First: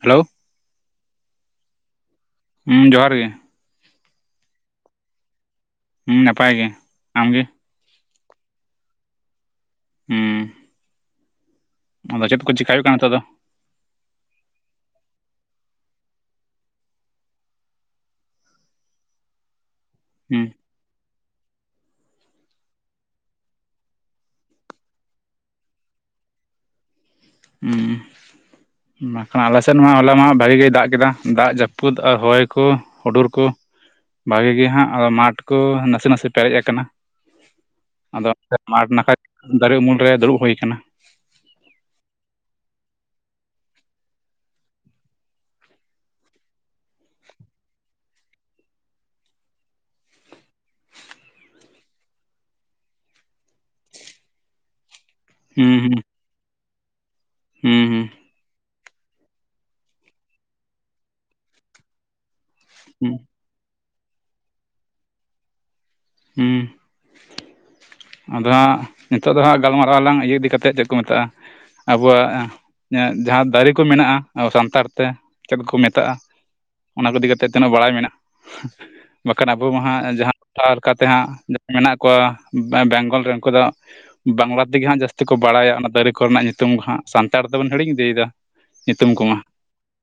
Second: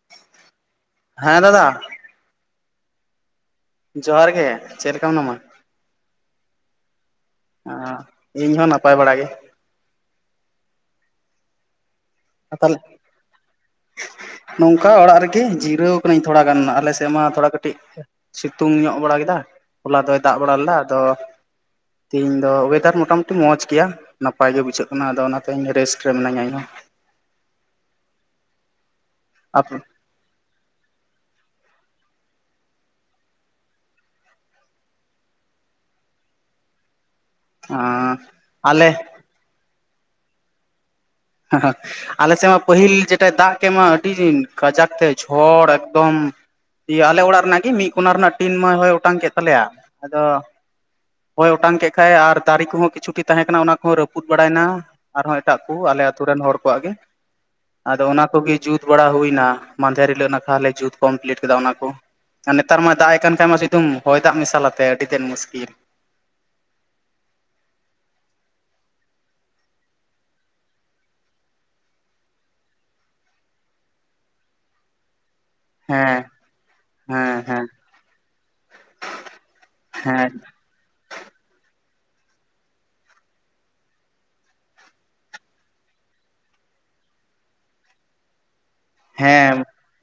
Hello. ᱦᱮᱸ ᱫᱟᱫᱟ ᱦᱩᱸ ᱡᱚᱦᱟᱨ ᱜᱮ᱾ ᱡᱚᱦᱟᱨ ᱜᱮ ᱪᱮᱫ ᱞᱮᱠᱟ ᱢᱱᱟᱢᱟ? ᱦᱮᱸ ᱱᱟᱯᱟᱭ ᱜᱮ ᱟᱢ ᱜᱮ ᱚ ᱤᱧ ᱦᱚᱸ ᱱᱟᱯᱟᱭ ᱵᱟᱲᱟ ᱜᱮ ᱦᱮᱸ᱾ ᱟᱫᱚ ᱪᱮᱫ ᱠᱚ ᱪᱮᱤᱠᱠᱟ ᱛᱟᱦᱚᱞᱮ ᱦᱩᱭᱩᱜ ᱠᱟᱱᱟ ᱱᱤᱛᱚᱜ ᱫᱚ? ᱱᱚᱝᱠᱟ ᱚᱲᱟᱜ ᱨᱮᱜᱮ ᱡᱤᱨᱟᱹᱣ ᱠᱟᱹᱹᱧ ᱛᱷᱚᱲᱟ ᱜᱟᱱ ᱟᱞᱮ ᱥᱮᱫ ᱢᱟ ᱛᱷᱚᱲᱟ ᱠᱟᱹᱴᱤᱡᱼᱼ ᱥᱤᱛᱩᱝ ᱧᱚᱜ ᱵᱟᱲᱟ ᱠᱮᱫᱟ ᱦᱚᱞᱟ ᱫᱚᱭ ᱫᱟᱜ ᱦᱩᱸ ᱵᱟᱲᱟ ᱞᱮᱫᱟ ᱟᱫᱚᱼᱼ ᱛᱮᱦᱮᱧ ᱫᱚ ᱚᱭᱮᱫᱟᱨ ᱢᱚᱴᱟ ᱢᱩᱩᱴᱤ ᱢᱚᱸᱡᱽ ᱜᱮᱭᱟ᱾ ᱱᱟᱯᱟᱭ ᱜᱮ ᱵᱩᱡᱷᱟᱹᱜ ᱠᱟᱱᱟ ᱟᱫᱚ ᱚᱱᱟᱛᱮ ᱨᱮᱥᱴ ᱨᱮ ᱢᱱᱟᱹᱧᱟ ᱤᱧᱚᱸ, ᱦ ᱵᱟᱠᱷᱟᱱ ᱟᱞᱮ ᱥᱮᱫ ᱢᱟ ᱦᱚᱞᱟ ᱢᱟ ᱵᱷᱟᱜᱤ ᱜᱮᱭ ᱫᱟᱜ ᱠᱮᱫᱟ᱾ ᱫᱟᱜ ᱡᱟᱹᱯᱩᱫ ᱟᱨ ᱦᱚᱭ ᱠᱚ ᱦᱩᱰᱩᱨ ᱠᱚ ᱵᱷᱟᱜᱮ ᱜᱮ ᱦᱟᱸᱜ ᱟᱫᱚ ᱢᱟᱴᱷ ᱠᱚ ᱱᱟᱥᱮ ᱱᱟᱥᱮ ᱯᱮᱨᱮᱡ ᱟᱠᱟᱱᱟ᱾ ᱟᱫᱚ ᱟᱞᱮ ᱢᱟᱴ [unintelligible] ᱫᱟᱨᱮ ᱩᱢᱩᱞ ᱨᱮ ᱫᱩᱲᱩᱵ ᱦᱩᱭ ᱠᱟᱱᱟ᱾ ᱦᱸ ᱦᱸ ᱟᱞᱮᱥᱮᱜ ᱢᱟ ᱯᱟᱹᱦᱤᱞ ᱡᱮᱴᱟ ᱫᱟᱜ ᱠᱮᱜ ᱢᱟ ᱟᱹᱰᱤ ᱠᱟᱡᱟᱠ ᱛᱮ ᱡᱷᱚᱲ ᱮᱠᱫᱚᱢ ᱤᱭᱟᱹ ᱟᱞᱮ ᱚᱲᱟᱜ ᱨᱮᱱᱟᱜ ᱜᱤ ᱢᱤᱜ ᱠᱚᱱᱟ ᱨᱮᱱᱟᱜ ᱴᱤᱱ ᱢᱟᱭ ᱦᱚᱭ ᱚᱴᱟᱝ ᱠᱮᱫ ᱛᱟᱞᱮᱭᱟ ᱟᱫᱚᱼᱼ ᱦᱚᱭ ᱚᱴᱟᱝ ᱠᱮᱜ ᱠᱷᱟᱡ ᱮ ᱟᱨ ᱫᱟᱨᱮ ᱠᱚᱦᱚᱸ ᱠᱤᱪᱷᱩᱴᱤ ᱛᱟᱦᱮᱸ ᱠᱟᱱᱟ ᱚᱱᱟ ᱠᱚᱦᱚᱸ ᱨᱟᱹᱯᱩᱫ ᱵᱟᱲᱟᱭᱱᱟ᱾ ᱟᱨᱦᱚᱸ ᱮᱴᱟᱜ ᱦᱩᱸ ᱠᱩ ᱦᱩᱸ ᱟᱞᱮ ᱟᱛᱳ ᱨᱮᱱ ᱦᱚᱲ ᱠᱚᱣᱟᱜ ᱜᱮ ᱟᱫᱚ ᱦᱩᱸ ᱚᱱᱟ ᱠᱚᱜᱮ᱾ ᱡᱩᱛ ᱵᱟᱲᱟ ᱦᱩᱭᱱᱟ ᱢᱟᱸᱫᱷᱮᱨ ᱦᱤᱞᱳᱜ ᱱᱟᱠᱷᱟ ᱞᱮ ᱡᱩᱛ ᱠᱚᱢᱯᱞᱤᱴ ᱠᱮᱫᱟ ᱚᱱᱟ ᱠᱚ ᱟᱨ ᱱᱮᱛᱟᱨ ᱢᱟᱭ ᱦᱩᱸ ᱫᱟᱜ ᱦᱩᱸ ᱮ ᱠᱟᱱ ᱠᱷᱟᱡ ᱢᱟ ᱥᱤᱫᱩᱢ ᱦᱚᱭ ᱫᱟᱜ ᱢᱮᱥᱟᱞᱟᱛᱮ ᱟᱹᱰᱤ ᱛᱮᱫ ᱢᱩᱥᱠᱤᱞ, ᱦᱩᱸ᱾ ᱟᱫᱚ ᱦᱟᱸᱜ ᱱᱤᱛᱚᱜ ᱫᱚ ᱦᱟᱸᱜ ᱜᱟᱞᱢᱟᱨᱟᱞᱟᱝ ᱤᱭᱟᱹ ᱤᱫᱤ ᱠᱟᱛᱮᱜ ᱪᱮᱫ ᱠᱚ ᱢᱮᱛᱟᱜᱼᱟ᱾ ᱟᱵᱚᱣᱟᱜ ᱡᱟᱦᱟᱸ ᱫᱟᱨᱮ ᱠᱚ ᱢᱮᱱᱟᱜᱼᱟ ᱟᱵᱚ ᱥᱟᱱᱛᱟᱲ ᱛᱮ ᱪᱮᱫ ᱠᱚᱠᱚ ᱢᱮᱛᱟᱜᱼᱟ? ᱦᱮᱸ ᱚᱱᱟ ᱠᱚ ᱤᱫᱤ ᱦᱮᱸ ᱠᱟᱛᱮᱫ ᱦᱮᱸ ᱛᱤᱱᱟᱹᱜ ᱵᱟᱲᱟᱭ ᱢᱮᱱᱟᱜ ᱵᱟᱠᱷᱟᱱ ᱟᱵᱚ ᱢᱟ ᱦᱟᱸᱜ ᱦᱮᱸ ᱡᱟᱦᱟᱸ ᱴᱟᱨ ᱠᱟᱛᱮ ᱦᱟᱸᱜ ᱡᱟᱦᱟᱸᱭ ᱢᱮᱱᱟᱜ ᱠᱚᱣᱟ ᱵᱮ ᱵᱮᱝᱜᱚᱞ ᱨᱮ ᱩᱱᱠᱩ ᱫᱚᱼᱼ ᱵᱟᱝᱞᱟ ᱛᱮᱜᱮ ᱦᱟᱸᱜ ᱡᱟᱹᱥᱛᱤ ᱠᱚ ᱵᱟᱲᱟᱭᱟ ᱚᱱᱟ ᱫᱟᱨᱮ ᱠᱚᱨᱮᱱᱟᱜ ᱧᱩᱛᱩᱢ ᱦᱟᱸᱜ ᱥᱟᱱᱛᱟᱲ ᱫᱚᱵᱚᱱ ᱦᱤᱲᱤᱧ ᱤᱫᱤᱭ ᱫᱟ᱾ ᱦᱮᱸ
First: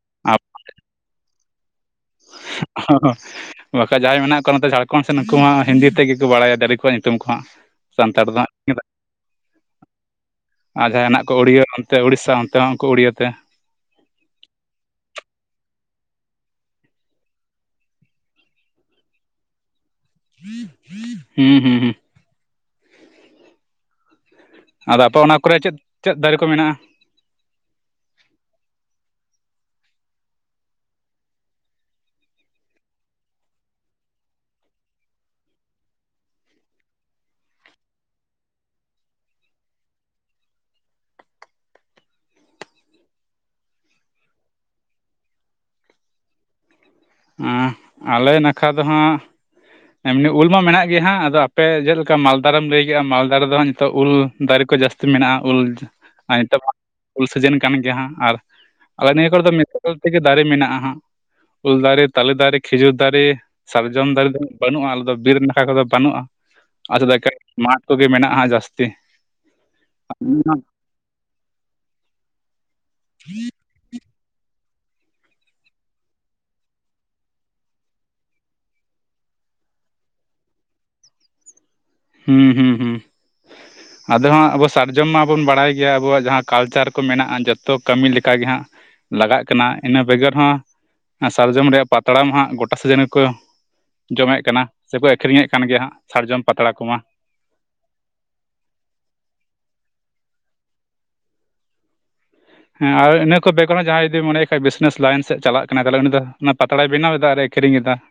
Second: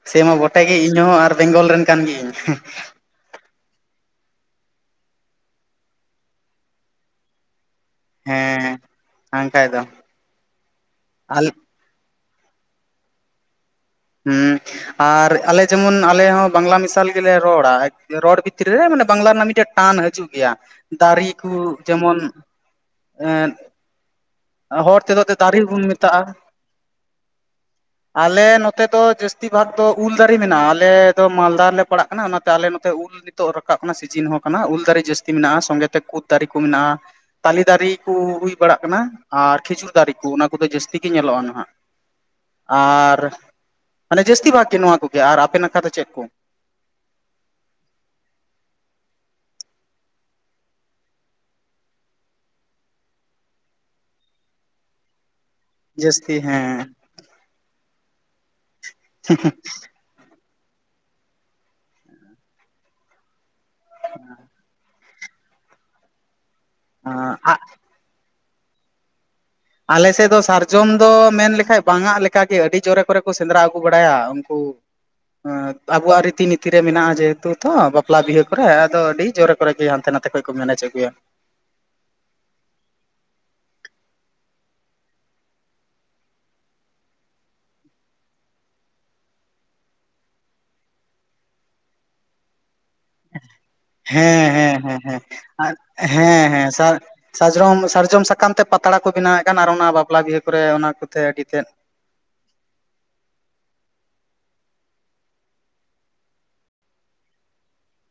ᱥᱮ ᱢᱟ ᱵᱚᱴᱮ ᱜᱮ ᱤᱧ ᱦᱚᱸ ᱟᱨ ᱵᱮᱝᱜᱚᱞ ᱨᱮᱱ ᱠᱟᱱ ᱜᱤᱭᱟᱹᱧᱼᱼ ᱚ ᱦᱸ ᱦᱸᱼᱼ ᱵᱟᱠᱷᱟᱡ ᱡᱟᱦᱟᱸᱭ ᱢᱮᱱᱟᱜ ᱠᱚᱣᱟ ᱱᱚᱛᱮ ᱡᱷᱟᱲᱠᱷᱚᱸᱰ ᱥᱮᱫ ᱱᱩᱠᱩ ᱢᱟ ᱦᱤᱱᱫᱤ ᱛᱮᱜ ᱜᱮᱠᱚ ᱵᱟᱲᱟᱭᱟ ᱫᱟᱨᱮ ᱠᱚᱣᱟᱜ ᱧᱩᱛᱩᱢ ᱠᱚ ᱦᱟᱸᱜ᱾ ᱥᱟᱱᱛᱟᱲ ᱫᱚ ᱦᱮᱸ ᱦᱟᱸᱜ ᱵᱟᱝᱠᱷᱟᱡ ᱫᱚ ᱟᱨ ᱡᱟᱦᱟ ᱦᱮᱱᱟᱜ ᱠᱚ ᱟᱞ ᱩᱲᱤᱭᱟᱹᱼᱼ ᱛᱮ ᱩᱲᱤᱥᱥᱟ ᱚᱱᱛᱮ ᱦᱚᱸ ᱩᱱᱠᱩ ᱩᱲᱤᱭᱟᱹᱛᱮ, ᱦᱩᱸ᱾ ᱟᱨ ᱟᱞᱮ ᱡᱮᱢᱚᱱ ᱟᱞᱮ ᱦᱚᱸ ᱵᱟᱝᱞᱟ ᱢᱮᱥᱟᱞ ᱜᱮᱞᱮ ᱨᱚᱲᱟ ᱨᱚᱲ ᱵᱷᱤᱛᱨᱤ ᱨᱮ ᱢᱟᱱᱮ ᱵᱟᱝᱞᱟ ᱨᱮᱱᱟᱜ ᱢᱤᱫᱴᱮᱡ ᱴᱟᱱ ᱦᱟᱹᱡᱩᱜᱼᱟ᱾ ᱜᱮᱭᱟ ᱫᱟᱨᱤ ᱠᱩ ᱦᱩᱸ ᱦᱩᱸ ᱦᱩᱸ ᱡᱮᱢᱚᱱ ᱮᱸᱼᱼ ᱦᱚᱲ ᱟᱫᱚ ᱟᱯᱮ ᱛᱮᱫᱚ ᱛᱮ ᱚᱱᱟ ᱫᱟᱨᱮ ᱠᱚᱨᱮ ᱪᱮᱫ ᱵᱩᱱ ᱪᱮᱫ ᱢᱮᱛᱟᱜᱼᱟ ᱫᱟᱨᱮ ᱠᱚ ᱢᱮᱱᱟᱜᱼᱟ ᱟᱞᱮ ᱱᱚᱛᱮ ᱫᱚ ᱡᱟᱹᱥᱛᱤ ᱵᱷᱟᱜ ᱫᱚ ᱩᱞ ᱫᱟᱨᱮ ᱢᱮᱱᱟᱜᱼᱟ ᱟᱞᱮ ᱫᱚ ᱢᱟᱞᱫᱟ ᱨᱮᱞᱮ ᱯᱟᱲᱟᱜ ᱠᱟᱱᱟ ᱚᱱᱟᱛᱮ ᱟᱞᱮ ᱱᱚᱛᱮ ᱩᱞᱼᱼ ᱱᱤᱛᱚᱜ ᱨᱟᱠᱟᱵ ᱠᱟᱱᱟ ᱥᱤᱡᱤᱱ ᱦᱚᱸ ᱠᱟᱱᱟ ᱩᱞ ᱫᱟᱨᱮ ᱡᱟᱹᱥᱛᱤ ᱢᱮᱱᱟᱜᱼᱟ ᱥᱚᱸᱜᱮᱛᱮ ᱠᱩᱫ ᱫᱟᱨᱮ ᱠᱚ ᱢᱮᱱᱟᱜᱼᱟ᱾ ᱛᱟᱞᱮ ᱫᱟᱨᱤ ᱠᱩ ᱦᱩᱭ ᱵᱟᱲᱟᱜ ᱠᱟᱱᱟ ᱟᱨ ᱠᱷᱤᱡᱩᱨ ᱫᱟᱨᱤ ᱠᱩ ᱚᱱᱟ ᱠᱚᱫᱚ ᱡᱟᱹᱥᱛᱤ ᱜᱮ ᱧᱮᱞᱚᱜᱼᱟ ᱱᱟᱦᱟᱜᱼᱼ ᱟᱨ ᱢᱟᱱᱮ ᱡᱟᱹᱥᱛᱤ ᱵᱷᱟᱜᱽ ᱜᱮ ᱱᱚᱣᱟ ᱠᱚᱜᱮ ᱟᱨ ᱟᱯᱮ ᱱᱟᱠᱷᱟ ᱫᱚ ᱪᱮᱫ ᱠᱚ? ᱦᱮᱸᱻ ᱟᱞᱮ ᱱᱟᱠᱷᱟ ᱫᱚ ᱦᱟᱸᱜᱼᱼ ᱮᱢᱱᱤ ᱩᱞ ᱢᱟ ᱢᱮᱱᱟᱜ ᱜᱮᱭᱟ ᱦᱟᱸᱜ ᱟᱫᱚ ᱟᱯᱮ ᱡᱮᱞᱠᱟ ᱢᱟᱞᱫᱟᱨᱮᱢ ᱞᱟᱹᱭ ᱠᱮᱜᱼᱟ ᱢᱟᱞᱫᱟ ᱨᱮᱫᱚ ᱦᱟᱸᱜ ᱱᱤᱛᱚᱜ ᱩᱞ ᱫᱟᱨᱮ ᱠᱚ ᱡᱟᱹᱥᱛᱤᱼᱼ ᱢᱮᱱᱟᱜᱼᱟ ᱚᱞ ᱡᱟᱹᱥᱛᱤ ᱟᱨ ᱱᱤᱛᱳ ᱢᱟ ᱦᱮᱸ ᱩᱞ ᱥᱤᱡᱤᱱ ᱠᱟᱱ ᱜᱮᱭᱟ ᱦᱟᱸᱜ ᱟᱨ ᱟᱞᱮ ᱱᱤᱭᱟᱹ ᱠᱚᱨᱮ ᱫᱚ ᱼᱼ ᱛᱮᱜᱮ ᱫᱟᱨᱮ ᱢᱮᱱᱟᱜᱼᱟ ᱦᱟᱸᱜ, ᱩᱞ ᱫᱟᱨᱮ, ᱛᱟᱞᱮ ᱫᱟᱨᱮ, ᱠᱷᱤᱡᱩᱨ ᱫᱟᱨᱮ ᱾ ᱥᱟᱨᱡᱚᱢ ᱫᱟᱨᱮ ᱫᱚ [unintelligible] ᱵᱟᱹᱱᱩᱜᱼᱟ ᱟᱞᱮ ᱫᱚ ᱵᱤᱨ ᱱᱟᱠᱷᱟ ᱠᱚᱫᱚ ᱵᱟᱹᱱᱩᱜᱼᱟ ᱟᱪᱪᱷᱟ [unintelligible] ᱠᱟᱸᱡ ᱟᱞᱮ ᱢᱟᱴ ᱠᱚᱜᱮ ᱢᱮᱱᱟᱜ ᱦᱟᱸᱜ ᱡᱟᱹᱥᱛᱤ ᱾ ᱟᱞᱮ ᱥᱮᱫ ᱫᱚ ᱥᱟᱨᱡᱚᱢ ᱫᱚ ᱢᱮᱱ ᱞᱮᱠᱷᱟᱡ ᱵᱟᱝᱟᱜ ᱞᱮᱠᱟ ᱜᱮ ᱟᱹᱰᱤ ᱡᱳᱨᱮ ᱠᱚᱨᱮ ᱠᱚ ᱥᱮᱸᱫᱽᱨᱟ ᱟᱹᱜᱩ ᱠᱚ ᱵᱟᱲᱟᱭᱟ ᱩᱱᱠᱩ ᱾ ᱟᱵᱩᱣᱟᱜ ᱨᱤᱛᱤ ᱱᱤᱛᱤ ᱨᱮ ᱢᱮᱱᱟᱜᱼᱟ ᱡᱮᱦᱮᱛᱩ ᱛᱚ ᱵᱟᱯᱞᱟ ᱵᱤᱦᱟᱹ ᱠᱚᱨᱮ ᱟᱫᱚ ᱟᱹᱰᱤ ᱡᱳᱨᱮ ᱠᱚᱨᱮ ᱜᱮ ᱦᱟᱱᱛᱮ ᱱᱟᱛᱮ ᱠᱷᱚᱡ ᱠᱚ ᱢᱮᱱᱮᱡ ᱟᱹᱜᱩᱭᱟ ᱾ ᱦᱩᱸ ᱦᱩᱸ ᱦᱩᱸ ᱾ ᱟᱫᱚ ᱦᱟᱸᱜ ᱟᱵᱚ ᱥᱟᱨᱡᱚᱢ ᱢᱟᱵᱚᱱ ᱵᱟᱲᱟᱭ ᱜᱮᱭᱟ ᱟᱵᱚᱣᱟᱜ ᱡᱟᱦᱟᱸ ᱠᱟᱞᱪᱟᱨ ᱠᱚ ᱢᱮᱱᱟᱜᱼᱟ ᱡᱚᱛᱚ ᱠᱟᱹᱢᱤ ᱞᱮᱠᱟ ᱜᱮ ᱦᱟᱸᱜ ᱞᱟᱜᱟᱜ ᱠᱟᱱᱟ ᱤᱱᱟᱹ ᱵᱮᱜᱚᱨ ᱦᱚᱸ ᱥᱟᱨᱡᱚᱢ ᱨᱮᱭᱟᱜ ᱯᱟᱛᱲᱟ ᱢᱟ ᱦᱟᱸᱜ ᱜᱚᱴᱟ ᱥᱤᱡᱤᱱ ᱜᱮᱠᱚ ᱡᱚᱢᱮᱫ ᱦᱮᱸ ᱠᱟᱱᱟ ᱦᱮᱸ ᱦᱮᱸ ᱥᱮᱠᱚ ᱦᱮᱸ, ᱟᱹᱠᱷᱨᱤᱧᱮᱫ ᱠᱟᱱ ᱟᱨ ᱜᱮᱭᱟ ᱦᱟᱸᱜ ᱥᱟᱨᱡᱚᱢ ᱦᱮᱸ ᱦᱮᱸ ᱯᱟᱛᱲᱟ ᱥᱟᱜ ᱠᱚᱢᱟ ᱥᱟᱡᱽᱨᱚᱢ ᱥᱟᱨᱡᱚᱢ ᱥᱟᱠᱟᱢ ᱛᱮ ᱯᱟᱛᱲᱟ ᱠᱚ ᱵᱮᱱᱟᱣᱮᱜ ᱠᱟᱱ, ᱟᱨ ᱚᱱᱟ ᱵᱟᱯᱞᱟ ᱵᱤᱦᱟᱹ ᱠᱚᱨᱮ ᱚᱱᱟ ᱠᱚᱛᱮ ᱟᱹᱰᱤ ᱛᱮᱫ ᱾ ᱦᱮᱸ ᱟᱨ ᱤᱱᱟᱹ ᱠᱚ ᱵᱮᱜᱚᱨ ᱦᱚᱸ ᱡᱟᱦᱟᱸᱭ ᱡᱩᱫᱤ ᱢᱚᱱᱮᱭ ᱠᱷᱟᱡ ᱵᱤᱥᱱᱮᱥ ᱞᱟᱭᱤᱱ ᱥᱮᱜ ᱪᱟᱞᱟᱜ ᱠᱟᱱᱟᱭ ᱛᱟᱦᱚᱞᱮ ᱩᱱᱤ ᱫᱚ ᱚᱱᱟ ᱯᱟᱛᱲᱟᱭ ᱵᱮᱱᱟᱣ ᱮᱫᱟ ᱟᱨ ᱮ ᱟᱹᱠᱷᱨᱤᱧ ᱮᱫᱟ ᱾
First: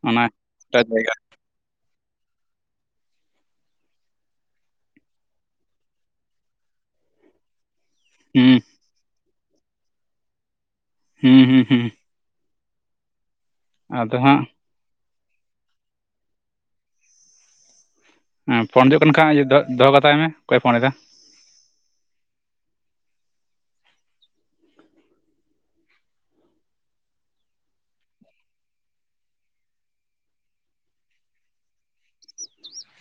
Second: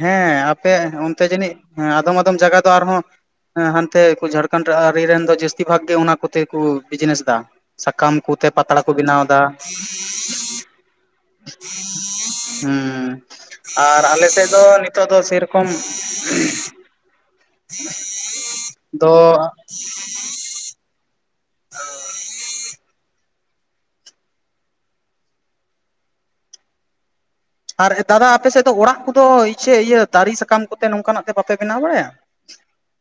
ᱦᱮᱸ ᱟᱯᱮ ᱚᱱᱛᱮ ᱡᱟᱹᱱᱤᱡ ᱟᱫᱚᱢ ᱟᱫᱚᱢ ᱡᱟᱜᱟ ᱫᱚ ᱟᱨᱦᱚᱸ ᱦᱟᱱᱛᱮ ᱠᱩ ᱡᱷᱟᱲᱠᱷᱚᱱᱰ ᱟᱨᱤ ᱨᱮᱱ ᱫᱚ ᱡᱟᱹᱥᱛᱤ ᱵᱷᱟᱜ ᱜᱮ ᱚᱱᱟ ᱠᱚᱛᱮ ᱠᱩ ᱵᱤᱡᱽᱱᱮᱥ ᱫᱟ ᱥᱟᱠᱟᱢ, ᱠᱩᱛᱮ ᱦᱩᱸ ᱯᱟᱛᱲᱟ ᱠᱚ ᱵᱮᱱᱟᱣᱫᱟ ᱦᱩᱸ ᱦᱩᱸ ᱦᱩᱸ ᱾ ᱦᱩᱸ ᱟᱨ ᱟᱫᱚ ᱟᱞᱮ ᱥᱮᱫ ᱫᱚ ᱱᱤᱛᱚᱜ ᱫᱚ ᱥᱮᱨᱚᱠᱚᱢ ᱦᱮᱸ ᱯᱷᱳᱱ ᱡᱩᱜ ᱠᱟᱱ ᱠᱷᱟᱡ ᱫᱚ ᱫᱚᱦᱚ ᱠᱟᱛᱟᱭ ᱢᱮ ᱚᱠᱚᱭᱮ ᱯᱷᱳᱱ ᱮᱫᱟ ᱾ ᱚ [inaudible] ᱟᱨ ᱫᱟᱫᱟ ᱟᱯᱮ ᱥᱮᱫ ᱫᱚ ᱚᱲᱟᱜ ᱠᱚᱫᱚ ᱤᱪᱷᱟ ᱤᱭᱟᱹ ᱫᱟᱨᱮ ᱥᱟᱠᱟᱢ ᱠᱚᱛᱮ ᱱᱚᱝᱠᱟᱱᱟᱜ ᱛᱮ ᱵᱟᱯᱮ ᱵᱮᱱᱟᱣ ᱵᱟᱲᱟᱭᱟ?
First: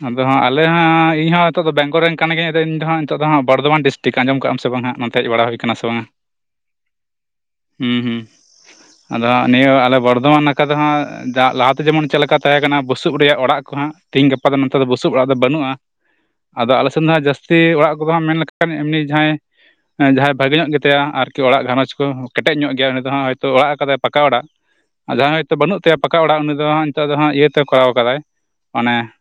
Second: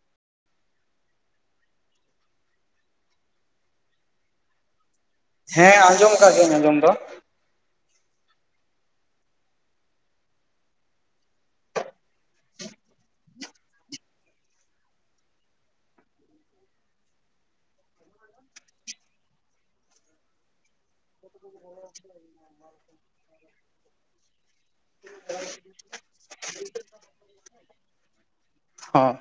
ᱟᱫᱚ ᱦᱟᱜ ᱟᱞᱮ ᱦᱚᱸ ᱤᱧ ᱦᱚᱸ ᱱᱤᱛᱚᱜ ᱫᱚ ᱵᱮᱝᱜᱚᱞ ᱨᱮᱱ ᱠᱟᱱ ᱜᱤᱭᱟᱹᱧ ᱟᱫᱚ ᱤᱧ ᱫᱚ ᱦᱟᱸᱜ ᱱᱤᱛᱚᱜ ᱫᱚ ᱦᱟᱸᱜ ᱵᱚᱨᱫᱷᱚᱢᱟᱱ ᱰᱤᱥᱴᱤᱴ ᱟᱸᱡᱚᱢ ᱠᱟᱜᱼᱟ ᱥᱮ ᱵᱟᱝ ᱦᱟᱸᱜ? ᱦᱮᱡ ᱵᱟᱲᱟ ᱦᱩᱭ ᱠᱟᱱᱟ ᱦᱮᱸ ᱥᱮ ᱵᱟᱝᱟ ᱟᱸᱡᱚᱢ ᱟᱠᱟᱫ ᱜᱤᱭᱟᱹᱧ ᱟᱸᱡᱚᱢ ᱫᱚ ᱾ ᱦᱩᱸ ᱦᱩᱸ ᱾ ᱟᱫᱚ ᱦᱟᱸᱜ ᱱᱤᱭᱟᱹ ᱟᱞᱮ ᱵᱚᱨᱫᱷᱚᱢᱟᱱ ᱱᱟᱠᱷᱟ ᱫᱚ ᱦᱟᱸᱜ ᱫᱟᱜ ᱞᱟᱦᱟᱛᱮ ᱡᱮᱢᱚᱱ ᱪᱮᱫ ᱞᱮᱠᱟ ᱛᱟᱦᱮᱸ ᱠᱟᱱᱟ ᱵᱩᱥᱩᱵ ᱨᱮᱭᱟᱜ ᱚᱲᱟᱜ ᱠᱚ ᱦᱟᱜ ᱛᱮᱦᱤᱧ ᱜᱟᱯᱟ ᱫᱚ ᱱᱚᱛᱮ ᱫᱚ ᱵᱩᱥᱩᱵ ᱚᱲᱟᱜ ᱫᱚ ᱵᱟᱹᱱᱩᱜᱼᱟ ᱾ ᱟᱫᱚ ᱟᱞᱮ ᱥᱮᱱ ᱫᱚ ᱦᱟᱸᱜ ᱡᱟᱹᱥᱛᱤ ᱚᱲᱟᱜ ᱠᱚᱫᱚ ᱢᱮᱱ ᱞᱮᱠᱷᱟᱱ ᱮᱢᱱᱤ ᱡᱟᱦᱟᱭ ᱡᱟᱦᱟᱭ ᱵᱷᱟᱜᱮ ᱧᱚᱜ ᱜᱮ ᱛᱮᱭᱟ ᱟᱨᱠᱤ ᱚᱲᱟᱜ ᱜᱷᱟᱨᱚᱸᱡᱽ ᱠᱚ ᱠᱮᱴᱮᱡ ᱧᱚᱜ ᱜᱮᱭᱟ ᱩᱱᱤ ᱫᱚᱦ ᱦᱚᱭᱛᱳ ᱚᱲᱟᱜ ᱟᱠᱟᱫᱟᱭ ᱯᱟᱠᱟ ᱚᱲᱟᱜ ᱾ ᱟᱨ ᱡᱟᱦᱟᱸᱭ ᱦᱚᱳᱭᱛᱳ ᱵᱟᱹᱱᱩᱜ ᱛᱟᱭᱟ ᱯᱟᱠᱟ ᱚᱲᱟᱜ ᱩᱱᱤ ᱫᱚ ᱦᱟᱸᱜ ᱱᱤᱛᱚᱜ ᱫᱚ ᱦᱟᱸᱜ ᱤᱭᱟᱹ ᱛᱮ ᱠᱚᱨᱟᱣ ᱠᱟᱫᱟᱭ ᱢᱟᱱᱮ ᱦᱚᱸ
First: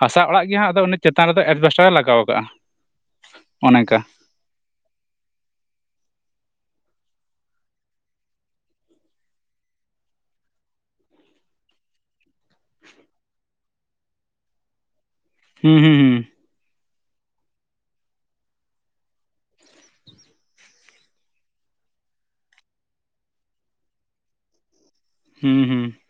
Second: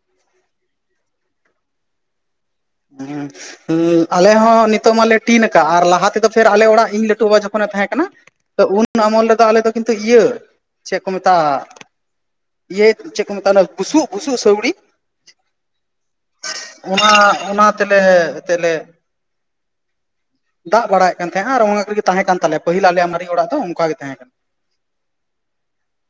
ᱦᱟᱥᱟ ᱚᱲᱟᱜ ᱜᱮ ᱦᱟᱸᱜ, ᱟᱫᱚ ᱩᱱᱤ ᱪᱮᱛᱟᱱ ᱨᱮᱫᱚ ᱮᱥᱵᱮᱥᱴᱟᱨ ᱮ ᱞᱟᱜᱟᱣ ᱠᱟᱜᱼᱟ ᱾ [inaudible] ᱦᱩᱸ ᱦᱩᱸ ᱟᱞᱮ ᱦᱚᱸ ᱱᱤᱛᱚᱜ ᱢᱟᱞᱮ ᱴᱤᱱ ᱟᱠᱟᱫ ᱟᱨ ᱞᱟᱦᱟ ᱛᱮᱫᱚ ᱯᱷᱮᱨ ᱟᱞᱮ ᱚᱲᱟᱜ ᱤᱧ ᱞᱟᱹᱴᱩ ᱵᱟᱵᱟ ᱡᱚᱠᱷᱚᱱᱮ ᱛᱟᱦᱮᱸ ᱠᱟᱱᱟ ᱛᱚ ᱩᱱ ᱟᱢᱚᱞ ᱨᱮᱫᱚ ᱟᱞᱮ ᱫᱚ ᱠᱤᱱᱛᱩ ᱤᱭᱟᱹ ᱪᱮᱫ ᱠᱚ ᱢᱮᱛᱟᱜᱼᱟ? ᱤᱭᱟᱹ ᱪᱮᱫ ᱠᱚ ᱢᱮᱛᱟ ᱵᱩᱥᱩᱜ ᱵᱩᱥᱩᱜ ᱥᱟᱹᱣᱲᱤ ᱾ ᱦᱩᱸ ᱦᱩᱸ ᱦᱩᱸ ᱾ ᱚᱱᱟ ᱚᱱᱟ ᱛᱮᱞᱮ, ᱛᱮᱞᱮ ᱫᱟᱜ ᱵᱟᱲᱟᱭᱮᱫ ᱠᱟᱱ ᱛᱟᱦᱮᱜᱼᱟ ᱟᱨ ᱚᱱᱟ ᱠᱚᱨᱮ ᱜᱮ ᱛᱟᱦᱮᱸ ᱠᱟᱱ ᱛᱟᱞᱮᱭᱟ ᱯᱟᱹᱦᱤᱞ ᱟᱞᱮ ᱢᱟᱨᱮ ᱚᱲᱟᱜ ᱫᱚ ᱚᱱᱠᱟ ᱜᱮ ᱛᱟᱦᱮᱸ ᱠᱟᱱᱟ ᱾ ᱦᱮᱸ ᱦᱩᱸ ᱾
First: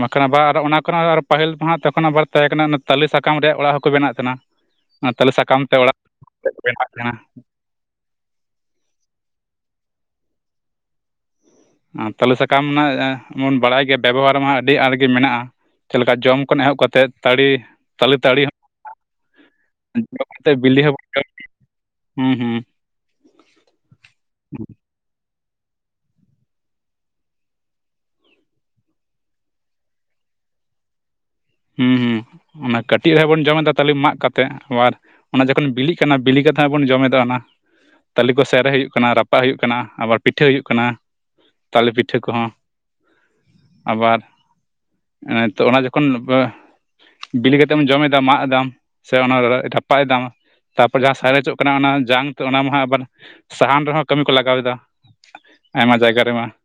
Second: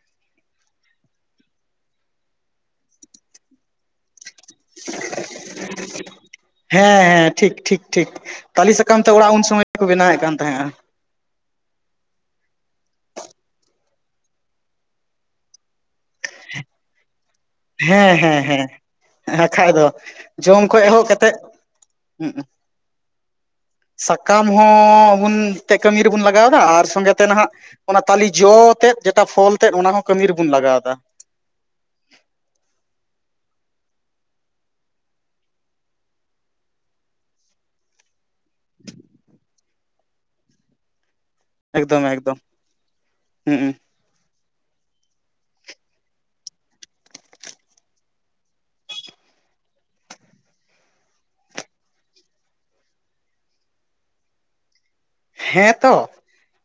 ᱵᱟᱠᱷᱟᱱ ᱟᱵᱟᱨ ᱟᱨ ᱚᱱᱟ ᱠᱷᱚᱱᱟᱜ ᱟᱨ ᱯᱟᱹᱦᱤᱞ ᱢᱟ ᱦᱟᱸᱜ ᱛᱚᱠᱷᱚᱱ ᱟᱵᱟᱨ ᱛᱟᱦᱮᱸ ᱠᱟᱱᱟ ᱟᱱᱟ ᱛᱟᱹᱞᱮ ᱥᱟᱠᱟᱢ ᱨᱮᱭᱟᱜ ᱚᱲᱟᱜ ᱦᱚᱸᱠᱚ ᱵᱮᱱᱟᱣᱮᱜ ᱛᱟᱦᱮᱱᱟ ᱾ ᱛᱟᱞᱮ ᱥᱟᱠᱟᱢ ᱛᱮ ᱚᱲᱟᱜ [unintelligible] ᱵᱮᱱᱟᱣᱮᱜ ᱦᱮᱸ ᱛᱟᱦᱮᱱᱟ ᱾ ᱦᱮᱸ ᱴᱷᱤᱠ ᱴᱷᱤᱠ ᱴᱷᱤᱠ ᱛᱟᱞᱮ ᱥᱟᱠᱟᱢ ᱛᱮ ᱚᱲᱟᱜ ᱩᱱ ᱥᱚᱢᱚᱭ ᱨᱮᱠᱚ ᱵᱮᱱᱟᱣᱮᱫ ᱠᱟᱱ ᱛᱟᱦᱮᱸᱜᱼᱟ ᱾ ᱛᱟᱞᱮ ᱥᱟᱠᱟᱢ ᱢᱟ ᱵᱚᱱ ᱵᱟᱲᱟᱭ ᱜᱮᱭᱟ ᱵᱮᱵᱚᱦᱟᱨ ᱢᱟ ᱟᱹᱰᱤ ᱟᱸᱴ ᱜᱮ ᱢᱮᱱᱟᱜᱼᱟ ᱾ ᱪᱮᱫ ᱞᱮᱠᱟ ᱡᱚᱢ ᱠᱷᱚᱱ ᱮᱦᱚᱵ ᱠᱟᱛᱮᱫ ᱛᱟᱲᱤ ᱛᱟᱞᱮ ᱦᱮᱸ ᱛᱟᱲᱤ ᱦᱮᱸ ᱦᱮᱸ, ᱟᱠᱷᱟᱡ ᱫᱚ ᱠᱟᱛᱮᱫ ᱡᱚᱢ ᱵᱤᱞᱤ ᱠᱷᱚᱡ ᱮᱦᱚᱜ ᱦᱚᱸᱵᱚᱱ ᱡᱚᱢ ᱠᱟᱛᱮᱫ ᱦᱩᱸ ᱦᱩᱸ ᱾ ᱥᱟᱠᱟᱢ ᱦᱚᱸᱵᱚᱱ ᱛᱮ ᱠᱟᱹᱢᱤ ᱨᱮᱵᱚᱱ ᱮᱛᱮ ᱞᱟᱜᱟᱣᱫᱟ ᱟᱨ ᱥᱚᱸᱜᱮ ᱛᱮ ᱱᱟᱦᱟᱜ ᱚᱱᱟ ᱛᱟᱞᱤ ᱡᱚ ᱛᱮᱫ ᱡᱮᱴᱟ ᱯᱷᱚᱞ ᱛᱮᱫ ᱚᱱᱟ ᱦᱚ ᱠᱟᱹᱢᱤ ᱨᱮᱵᱚᱱ ᱞᱟᱜᱟᱣ ᱮᱫᱟ ᱾ ᱦᱩᱸ ᱦᱩᱸ [inaudible] ᱚᱱᱟ ᱠᱟᱹᱴᱤᱡ ᱨᱮᱦᱚᱸ ᱵᱚᱱ ᱡᱚᱢᱮᱫᱟ ᱛᱟᱞᱮ ᱢᱟᱜ ᱠᱟᱛᱮᱫ, ᱟᱵᱟᱨ ᱚᱱᱟ ᱡᱚᱠᱷᱚᱱ ᱵᱤᱞᱤᱜ ᱠᱟᱱᱟ ᱵᱤᱞᱤ ᱠᱟᱛᱮᱜ ᱦᱚᱸ ᱵᱚᱱ ᱡᱚᱢᱮᱫᱟ ᱚᱱᱟ ᱾ ᱛᱟᱞᱮ ᱠᱚᱥᱮᱹ ᱨᱮ ᱦᱩᱭᱩᱜ ᱠᱟᱱᱟ ᱨᱟᱯᱟᱜ ᱦᱩᱭᱩᱜ ᱠᱟᱱᱟ ᱟᱵᱟᱨ ᱯᱤᱴᱷᱟᱹ ᱦᱩᱭᱩᱜ ᱠᱟᱱᱟ᱾ ᱛᱟᱞᱮ ᱮᱠᱫᱚᱢ ᱯᱤᱴᱷᱟᱹ ᱮᱠᱫᱚᱢ ᱠᱚᱦᱚᱸ ᱦᱩᱸ ᱟᱵᱟᱨ ᱚᱱᱮ ᱛᱚ ᱡᱚᱠᱷᱚᱱ ᱵᱤᱞᱤ ᱠᱟᱛᱮᱢ ᱡᱚᱢ ᱮᱫᱟᱢ ᱢᱟᱜ ᱮᱫᱟᱢ ᱥᱮ ᱚᱱᱟ ᱨᱟᱯᱟᱜ ᱮᱫᱟᱢ ᱛᱟᱨᱯᱚᱨ ᱡᱟᱦᱟᱸ ᱥᱟᱨᱮ ᱡᱚᱜ ᱠᱟᱱᱟ ᱚᱱᱟ ᱡᱟᱝ ᱛᱮ ᱚᱱᱟ ᱢᱟᱦᱟᱜ ᱟᱵᱟᱨ ᱥᱟᱦᱟᱱ ᱨᱮᱦᱚᱸ ᱠᱟᱹᱢᱤ ᱠᱚ ᱞᱟᱜᱟᱣᱮᱫᱟ᱾ ᱦᱮᱸ ᱛᱚ᱾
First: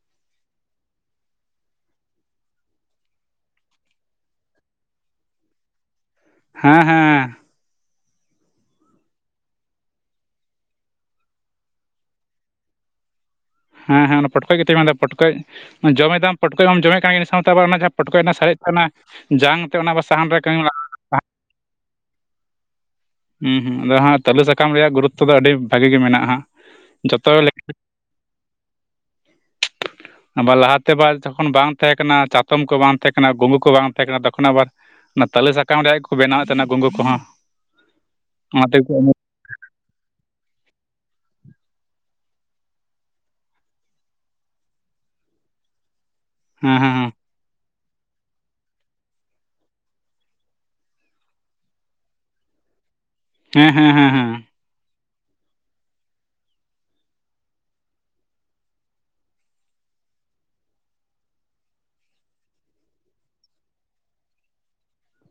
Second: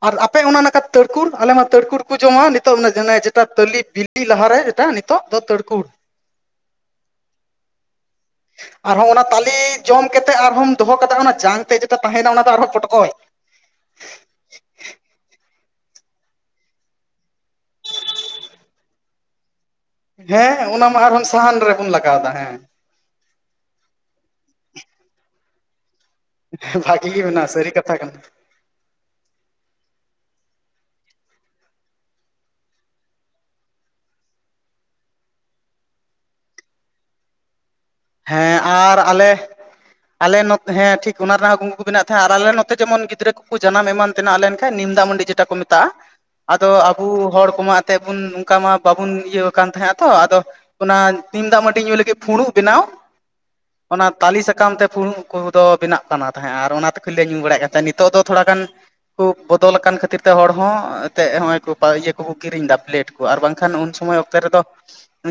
ᱟᱨ ᱟᱯᱮ ᱚᱱᱟ ᱱᱟᱠᱟ ᱛᱟᱹᱲᱠᱩᱲ ᱟᱞᱮ ᱢᱟ ᱛᱟᱹᱲᱠᱩᱲ ᱠᱚ ᱡᱚᱢᱟ ᱱᱤᱛᱚᱜ ᱢᱟᱱᱮ ᱡᱮᱴᱟ ᱛᱟᱞᱤ ᱵᱤ ᱞᱤᱫ ᱞᱟᱦᱟ ᱨᱮ ᱮᱴᱟ ᱱᱤᱛᱚᱜ ᱫᱚ ᱛᱟᱹᱲᱠᱩᱲ ᱦᱮᱸ ᱦᱮᱸ᱾ ᱟᱨᱦᱚᱸ ᱚᱱᱟ ᱛᱟᱞᱮ ᱡᱚᱢ ᱠᱟᱛᱮ ᱟᱨᱦᱚᱢ ᱫᱚᱦᱚ ᱠᱟᱫᱟ ᱚᱱᱟ ᱡᱟᱝ ᱛᱮ ᱡᱮᱴᱟ ᱛᱟᱦᱮᱱᱟ ᱚᱱᱟ ᱫᱚ ᱟᱨᱦᱚᱸ ᱯᱚᱴᱠᱚᱡ ᱦᱮᱸ ᱦᱮᱸ ᱯᱚᱴᱠᱚᱡ ᱜᱮᱛᱚᱧ ᱢᱮᱱ ᱮᱫᱟ ᱯᱚᱴᱠᱚᱡ ᱡᱚᱢᱮᱫᱟᱢ ᱯᱚᱴᱠᱚᱡ ᱢᱟᱢ ᱡᱚᱢᱮᱫ ᱠᱟᱱ ᱜᱮ ᱤᱱᱟᱹ ᱥᱟᱶᱛᱮ ᱟᱵᱟᱨ ᱚᱱᱟ ᱡᱟᱦᱟᱸ ᱯᱚᱴᱠᱚᱡ ᱮᱱᱟ ᱥᱟᱨᱮᱡ ᱛᱟᱦᱮᱱᱟ ᱡᱟᱝᱛᱮ ᱚᱱᱟ ᱵᱟ ᱥᱟᱦᱟᱱ ᱨᱮ ᱦᱮᱸ ᱠᱟᱹᱢᱤ [inaudible] ᱞᱟᱜ ᱚᱱᱟ ᱟᱨᱦᱚᱸ ᱥᱟᱦᱟᱱ ᱨᱮᱵᱚᱱ ᱞᱟᱜᱟᱣ ᱫᱟ ᱦᱮᱸ ᱦᱩᱸ ᱦᱩᱸ ᱟᱫᱚ ᱦᱟᱸᱜ ᱛᱟᱹᱞᱩ ᱥᱟᱠᱟᱢ ᱨᱮᱭᱟᱜ ᱜᱩᱨᱩᱛᱚ ᱫᱚ ᱟᱹᱰᱤ ᱵᱷᱟᱹᱜᱤ ᱜᱮ ᱢᱮᱱᱟᱜᱼᱟ ᱦᱟᱸᱜ ᱵᱷᱟᱜᱤ ᱜᱤ ᱡᱚᱛᱚ ᱢᱮᱱᱟᱜᱼᱟ ᱥᱟᱹᱨᱤ ᱠᱟᱛᱷᱟ ᱠᱟᱱᱟ᱾ ᱟᱵᱟᱨ ᱞᱟᱦᱟ ᱛᱮ ᱟᱵᱟᱨ ᱡᱚᱠᱷᱚᱱ ᱵᱟᱝ ᱛᱟᱦᱮᱸ ᱠᱟᱱᱟ ᱪᱟᱛᱚᱢ ᱠᱚ ᱵᱟᱝ ᱛᱟᱦᱮᱸ ᱠᱟᱱᱟ ᱜᱩᱢᱵᱩ ᱠᱚ ᱵᱟᱝ ᱛᱟᱦᱮᱸ ᱠᱟᱱᱟ ᱛᱚᱠᱷᱚᱱ ᱟᱵᱟᱨ ᱚᱱᱟ ᱛᱟᱞᱮ ᱥᱟᱠᱟᱢ ᱨᱮᱭᱟᱜ ᱜᱮᱠᱚ ᱵᱮᱱᱟᱣᱮᱫ ᱛᱟᱦᱮᱱᱟ ᱜᱩᱝᱜᱩ ᱠᱚᱦᱚᱸ᱾ ᱦᱮᱸ ᱚᱱᱟ ᱛᱮᱜᱮ ᱠᱚ ᱟᱨ ᱦᱮᱸ ᱟᱞᱮ ᱟᱞᱮ ᱱᱚᱛ ᱦᱮᱸ ᱴᱷᱤᱠ ᱚᱱᱟ ᱨᱮᱱᱟᱜ ᱦᱚ ᱠᱩᱝᱜᱩ ᱠᱚ ᱵᱮᱱᱟᱣ ᱦᱮᱸ ᱟᱨ ᱟᱞᱮ ᱱᱚᱛᱮ ᱡᱮᱢᱚᱱ ᱜᱤᱫᱽᱨᱟᱹ ᱠᱚᱠᱚ ᱡᱟᱱᱟᱢ ᱮᱢᱟᱱ ᱛᱮᱱᱟᱜ ᱞᱮᱱᱠᱷᱟᱱ ᱱᱤᱢᱫᱟᱜ ᱢᱟᱹᱰᱤ ᱡᱮᱴᱟ ᱠᱚ ᱢᱮᱛᱟᱜ-ᱟ ᱾ ᱟᱫᱚ ᱦᱮᱸ ᱟᱵᱩ ᱦᱚᱲ ᱠᱚᱢᱟ ᱛᱮ ᱵᱚᱱ ᱚᱱᱠᱟ ᱢᱟ ᱵᱟᱵᱚᱱ ᱤᱭᱟᱹ ᱠᱟᱱ ᱛᱟᱦᱮᱸᱜ-ᱟ ᱛᱚ ᱟᱫᱚ ᱚᱱᱟ ᱱᱤᱢ ᱫᱟᱜ ᱢᱟᱹᱰᱤ ᱧᱩᱭ ᱞᱟᱹᱜᱤᱫ ᱯᱷᱩᱲᱩᱜ ᱾ ᱵᱮᱱᱟᱣ ᱦᱮᱸ ᱦᱮᱸ ᱚᱱᱟ ᱦᱮᱸ ᱦᱮᱸ ᱛᱟᱞᱮ ᱥᱟᱠᱟᱢ ᱛᱮ ᱯᱷᱩᱲᱩᱜ ᱾ ᱩᱱᱠᱩ ᱫᱚ ᱵᱮᱱᱟᱜ ᱠᱟᱱᱟ ᱛᱟᱦᱮᱸᱫ ᱟᱨ ᱚᱱᱟ ᱛᱮ ᱠᱷᱟᱹᱡ ᱞᱮ ᱧᱩ ᱵᱟᱲᱟᱭᱮᱫ ᱠᱟᱱ ᱛᱟᱦᱮᱸᱫ ᱱᱤᱛᱚᱜ ᱫᱚ ᱛᱷᱚᱲᱟ ᱜᱟᱱ ᱦᱚᱲ ᱠᱚ ᱵᱚᱫᱚᱞ ᱟᱠᱟᱱ ᱠᱷᱟᱹᱛᱤᱨ ᱛᱮ ᱦᱚᱲ ᱦᱚᱸ ᱚᱸ ᱛᱮ ᱦᱚᱜᱼᱚᱭ ᱠᱚ ᱤᱭᱟᱹ ᱠᱚᱠᱚ ᱠᱤᱨᱤᱧ ᱮᱫᱟ ᱯᱮᱞᱮᱴ ᱠᱚ ᱾ ᱟᱨ ᱵᱟᱝᱠᱷᱟᱱ ᱩᱱ ᱥᱚᱢᱚᱭ ᱚᱠᱛᱮ ᱨᱮᱫᱚ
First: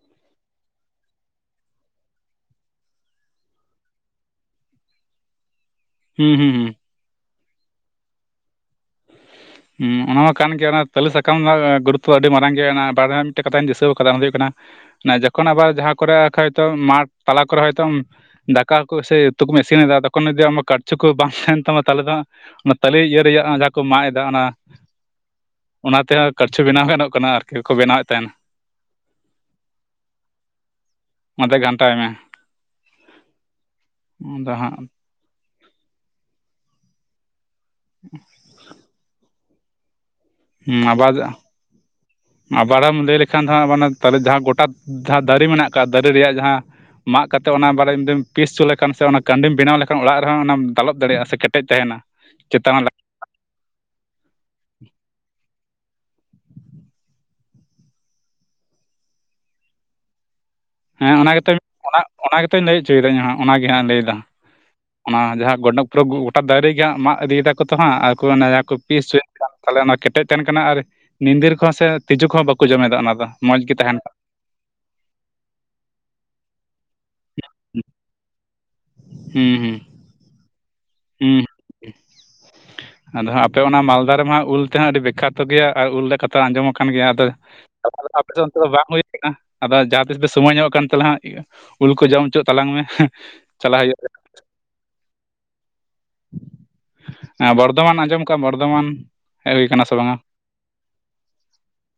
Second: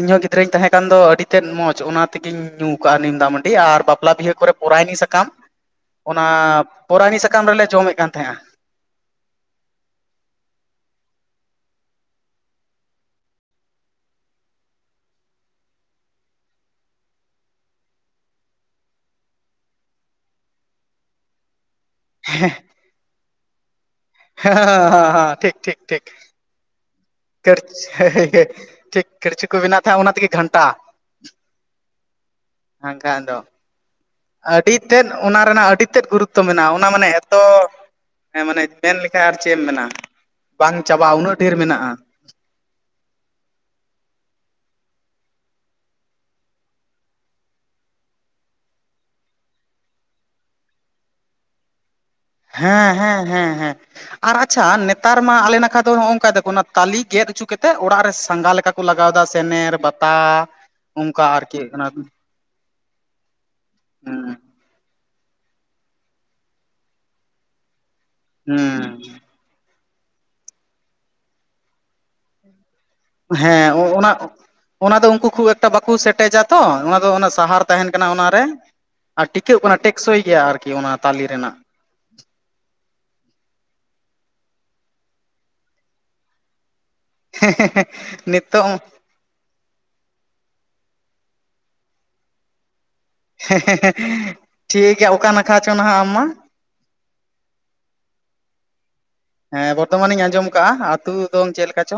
ᱤᱧ ᱦᱚᱸ ᱜᱤᱫᱽᱨᱟᱹᱧ ᱛᱟᱦᱮᱸ ᱠᱟᱱ ᱫᱚ ᱟᱹᱰᱤ ᱛᱮᱫ ᱢᱚᱡᱽ ᱚᱱᱟ᱾ ᱛᱮᱜᱤᱧ ᱧᱩ ᱠᱟᱜ-ᱟ ᱱᱤᱢ ᱫᱟᱜ ᱢᱟᱹᱰᱤ ᱟᱨ ᱵᱟᱯᱞᱟ ᱵᱤᱦᱟᱹ ᱠᱚᱨᱮ ᱯᱚᱨᱟᱭᱱᱤ ᱥᱟᱠᱟᱢ ᱚᱱᱟ ᱦᱩᱸ ᱦᱩᱸ ᱦᱩᱸ ᱯᱚᱨᱟᱭᱱᱤ ᱥᱟᱠᱟᱢ ᱨᱮᱞᱮ ᱡᱚᱢᱮᱫ ᱠᱟᱱ ᱛᱟᱦᱮᱸᱼᱟ ᱾ ᱦᱩᱸ ᱚᱱᱟ ᱦᱚᱸ ᱠᱟᱱ ᱜᱮᱭᱟ ᱚᱱᱟ ᱛᱟᱹᱞᱮ ᱥᱟᱠᱟᱢ ᱨᱮᱱᱟᱜ ᱜᱩᱨᱩᱛᱚ ᱟᱹᱰᱤ ᱢᱟᱨᱟᱝ ᱜᱮ ᱢᱮᱱᱟᱜ ᱵᱟᱨ ᱫᱷᱟ ᱢᱤᱫᱴᱮᱱ ᱠᱟᱛᱷᱟᱧ ᱫᱤᱥᱟᱹᱣ ᱠᱟᱫᱟ ᱚᱱᱟ ᱫᱚ ᱦᱩᱭᱩᱜ ᱠᱟᱱᱟ ᱾ ᱱᱚᱜᱼᱚᱭ ᱡᱚᱠᱷᱚᱱ ᱟᱵᱟᱨ ᱡᱟᱦᱟᱸ ᱠᱚᱨᱮ ᱠᱷᱟᱡ ᱫᱚ ᱢᱟᱜᱷ ᱛᱟᱞᱟ ᱠᱚᱨᱮ ᱦᱚᱭ ᱛᱚᱢ ᱫᱟᱠᱟ ᱠᱚ ᱥᱮ ᱩᱛᱩ ᱠᱚᱢ ᱤᱥᱤᱱ ᱮᱫᱟ ᱛᱚᱠᱷᱚᱱᱚᱫᱤ ᱟᱢᱠ ᱠᱟᱲᱪᱩ ᱠᱚ ᱵᱟᱝ ᱛᱟᱦᱮᱱ ᱛᱟᱢᱟ ᱾ ᱛᱟᱦᱚᱞᱮ ᱫᱚ ᱦᱟᱸᱜ ᱚᱱᱟ ᱛᱟᱹᱞᱮ ᱤᱭᱟᱹ ᱨᱮᱭᱟᱜ ᱡᱟᱦᱟᱸ ᱠᱚ ᱢᱟᱜ ᱮᱫᱟ ᱾ ᱦᱮᱸᱸ ᱦᱮᱸ ᱦᱸ ᱴᱷᱤᱠ ᱴᱷᱤᱠ ᱴᱷᱤᱠ ᱾ ᱠᱲᱪᱷᱩ ᱵᱮᱱᱟᱣ ᱜᱟᱱᱚᱜ ᱾ ᱠᱷᱲᱪ ᱦᱮ ᱦᱮ ᱦᱮ ᱴᱷᱤᱠ ᱠᱷᱲᱪᱷᱩ ᱠᱚ ᱵᱮᱱᱟᱣ ᱛᱟᱦᱮᱸᱫ ᱚᱱᱟ ᱛᱤᱜᱤ ᱜᱷᱟᱱᱴᱟ ᱾ ᱚᱱᱟᱛᱮ ᱜᱷᱟᱱᱴᱟᱭ ᱢᱮ ᱾ ᱵᱟᱝᱠᱷᱟᱱ ᱫᱚ ᱟᱫᱚ ᱟᱹᱰᱤ ᱛᱮᱫ ᱚᱱᱟ ᱨᱮᱱᱟᱜ ᱟᱹᱰᱤ ᱛᱮᱫ ᱜᱩᱨᱩᱛᱚ ᱢᱮᱱᱟᱜ-ᱟ ᱚᱱᱟ ᱢᱟᱱᱮ ᱾ ᱛᱚ ᱦᱮᱸ ᱢᱟᱱᱮ ᱢᱮᱱ ᱞᱮᱠᱷᱟᱱ ᱟᱨ ᱪᱮᱫ ᱮᱢ ᱢᱮᱱᱟ ᱵᱟᱝ ᱪᱟᱵᱟᱜ-ᱟ ᱩᱱᱟᱹᱜ ᱰᱷᱮᱨ ᱢᱮᱱᱟᱜ-ᱟ ᱾ ᱟᱵᱟᱨᱢ ᱞᱟᱹᱭ ᱞᱮᱠᱷᱟᱱ ᱫᱚ ᱦᱟᱸᱜ ᱢᱟᱱᱮ ᱛᱟᱞᱮ ᱡᱟᱦᱟᱸ ᱜᱚᱴᱟ ᱡᱟᱦᱟᱸ ᱫᱟᱨᱮ ᱢᱮᱱᱟᱜ ᱟᱠᱟᱫ ᱫᱟᱨᱮ ᱨᱮᱭᱟᱜ ᱡᱟᱦᱟᱸ ᱢᱟᱜ ᱠᱟᱛᱮ ᱚᱱᱟ ᱵᱟᱨᱮᱢ ᱡᱩᱫᱤᱢ ᱯᱤᱥ ᱦᱚᱪᱚ ᱞᱮᱠᱟᱱ ᱥᱮ ᱚᱱᱟ ᱠᱟᱱᱰᱤᱢ ᱵᱮᱱᱟᱣ ᱞᱮᱠᱷᱟᱱ ᱚᱲᱟᱜ ᱨᱮᱦᱚᱸ ᱚᱱᱟᱢ ᱫᱟᱞᱚᱵ ᱫᱟᱲᱮᱭᱟᱜ-ᱟ ᱥᱮ ᱠᱮᱴᱮᱡ ᱛᱟᱦᱮᱱᱟ ᱾ ᱦᱮᱸ ᱦᱮᱸ ᱦᱮᱸ ᱦᱮᱸ ᱾ ᱟᱨ ᱟᱪᱪᱷᱟ ᱱᱮᱛᱟᱨ ᱢᱟ ᱟᱞᱮ ᱱᱟᱠᱷᱟ ᱫᱚ ᱱᱚᱜᱼᱚᱭ ᱱᱚᱝᱠᱟ ᱫᱟᱠᱚ ᱚᱱᱟ ᱛᱟᱞᱮ ᱜᱮᱫ ᱚᱪᱩ ᱠᱟᱛᱮ ᱚᱲᱟᱜ ᱨᱮ ᱥᱟᱸᱜᱷᱟ ᱞᱮᱠᱟ ᱠᱚ ᱞᱟᱜᱟᱣᱫᱟ ᱥᱮᱱᱮᱨ ᱵᱟᱛᱟ ᱾ ᱦᱮᱸ ᱚᱱᱟ ᱜᱤᱛᱚᱧ ᱚᱱᱟ ᱜᱤᱛᱚᱧ ᱞᱟᱹᱭ ᱦᱚᱪᱚᱭᱮᱫᱟ ᱤᱧᱦᱚᱸ ᱚᱱᱟᱜᱮ ᱦᱟᱸᱜ ᱞᱟᱹᱭᱫᱟ ᱾ ᱚᱱᱟ ᱡᱟᱦᱟᱸ ᱜᱚᱸᱰᱯᱩᱨᱟᱹᱜᱩ ᱜᱚᱴᱟ ᱫᱟᱨᱮ ᱜᱮ ᱦᱟᱸᱜ ᱢᱟᱜ ᱤᱫᱤᱭ ᱫᱟᱠᱚ ᱛᱚ ᱦᱟᱸᱜ ᱟᱨ ᱚᱱᱟ ᱡᱟᱦᱟᱸ ᱠᱚ ᱦᱩᱸ ᱯᱤᱥ ᱦᱚᱪᱚᱭᱮᱫ ᱾ ᱛᱟᱦᱚᱞᱮ ᱚᱱᱟ ᱠᱮᱴᱮᱡ ᱛᱟᱦᱮᱱ ᱠᱟᱱᱟ ᱟᱨ ᱧᱤᱫᱤᱨ ᱠᱚᱦᱚᱸ ᱥᱮ ᱛᱤᱡᱩ ᱠᱚᱦᱚᱸ ᱵᱟᱠᱚ ᱡᱚᱢᱮᱫᱟ ᱚᱱᱟ ᱫᱚ ᱾ ᱦᱮᱸ ᱚᱸ ᱚᱱᱟ ᱾ ᱚᱱᱟ ᱫᱚ ᱩᱱᱠᱩ ᱠᱷᱩᱵ ᱮᱠᱴᱟ ᱵᱟᱠᱚ ᱥᱮᱴᱮᱡᱟ ᱛᱚ ᱚᱱᱟ ᱫᱚ ᱚᱱᱟ ᱥᱟᱦᱟᱨ ᱛᱟᱦᱮᱱ ᱠᱟᱱᱟ ᱚᱱᱟᱨᱮ ᱾ ᱟᱨ ᱦᱩᱸ ᱴᱤᱠᱟᱹᱜ ᱠᱟᱱᱟ ᱴᱮᱠᱥᱚᱭ ᱜᱮᱭᱟ ᱟᱨᱠᱤ ᱚᱱᱟ ᱾ ᱦᱩᱸ ᱦᱩᱸ ᱾ [inaudible] ᱟᱫᱚ ᱦᱟᱸᱜ ᱟᱯᱮ ᱚᱱᱟ ᱢᱟᱞᱫᱟ ᱨᱮᱢᱟᱜ ᱩᱞ ᱛᱮᱦᱟᱸᱜ ᱟᱹᱰᱤ ᱵᱤᱠᱷᱟᱛᱚ ᱜᱮᱭᱟ ᱟᱨ ᱩᱞ ᱨᱮᱭᱟᱜ ᱠᱟᱛᱷᱟ ᱟᱸᱡᱚᱢᱟ ᱟᱠᱟᱱ ᱜᱮᱭᱟ ᱟᱫᱚ ᱯᱮ ᱱᱤᱛᱚᱜ ᱫᱚ [unintelligible] ᱵᱟᱝ ᱦᱩᱭ ᱟᱫᱚ ᱡᱟᱦᱟᱸ ᱛᱤᱥ ᱯᱮ ᱥᱚᱢᱚᱭ ᱧᱚᱜ ᱠᱟᱱ ᱛᱟᱞᱦᱟᱝ ᱦᱟᱸᱜ ᱩᱞ ᱠᱚ ᱡᱚᱢ ᱦᱚᱪᱚ ᱛᱟᱞᱟᱝ ᱢᱮ᱾ ᱦᱮᱸ ᱦᱮᱸ ᱪᱟᱞᱟᱜ ᱦᱮᱸ ᱴᱷᱤᱠ ᱜᱮᱭᱟ ᱚᱠᱟ ᱱᱟᱠᱷᱟ ᱪᱚ ᱱᱟᱦᱟᱜ ᱟᱢ ᱢᱟ? ᱦᱮᱸ ᱵᱚᱨᱫᱷᱚᱢᱟᱱ, ᱟᱸᱡᱚᱢ ᱟᱠᱟᱟᱢ ᱵᱚᱨᱫᱷᱚᱢᱟᱱ,? ᱦᱮᱡ ᱦᱩᱭ ᱦᱮᱸ ᱠᱟᱱᱟ ᱥᱮ ᱵᱟᱝᱟ ᱵᱚᱨᱫᱷᱚᱢᱟᱱ ᱤᱧ ᱟᱸᱡᱚᱢ ᱠᱟᱜ-ᱟ ᱟ ᱟᱹᱛᱩ ᱫᱚ ᱪᱮᱫ ᱞᱮᱠᱟ ᱪᱚ?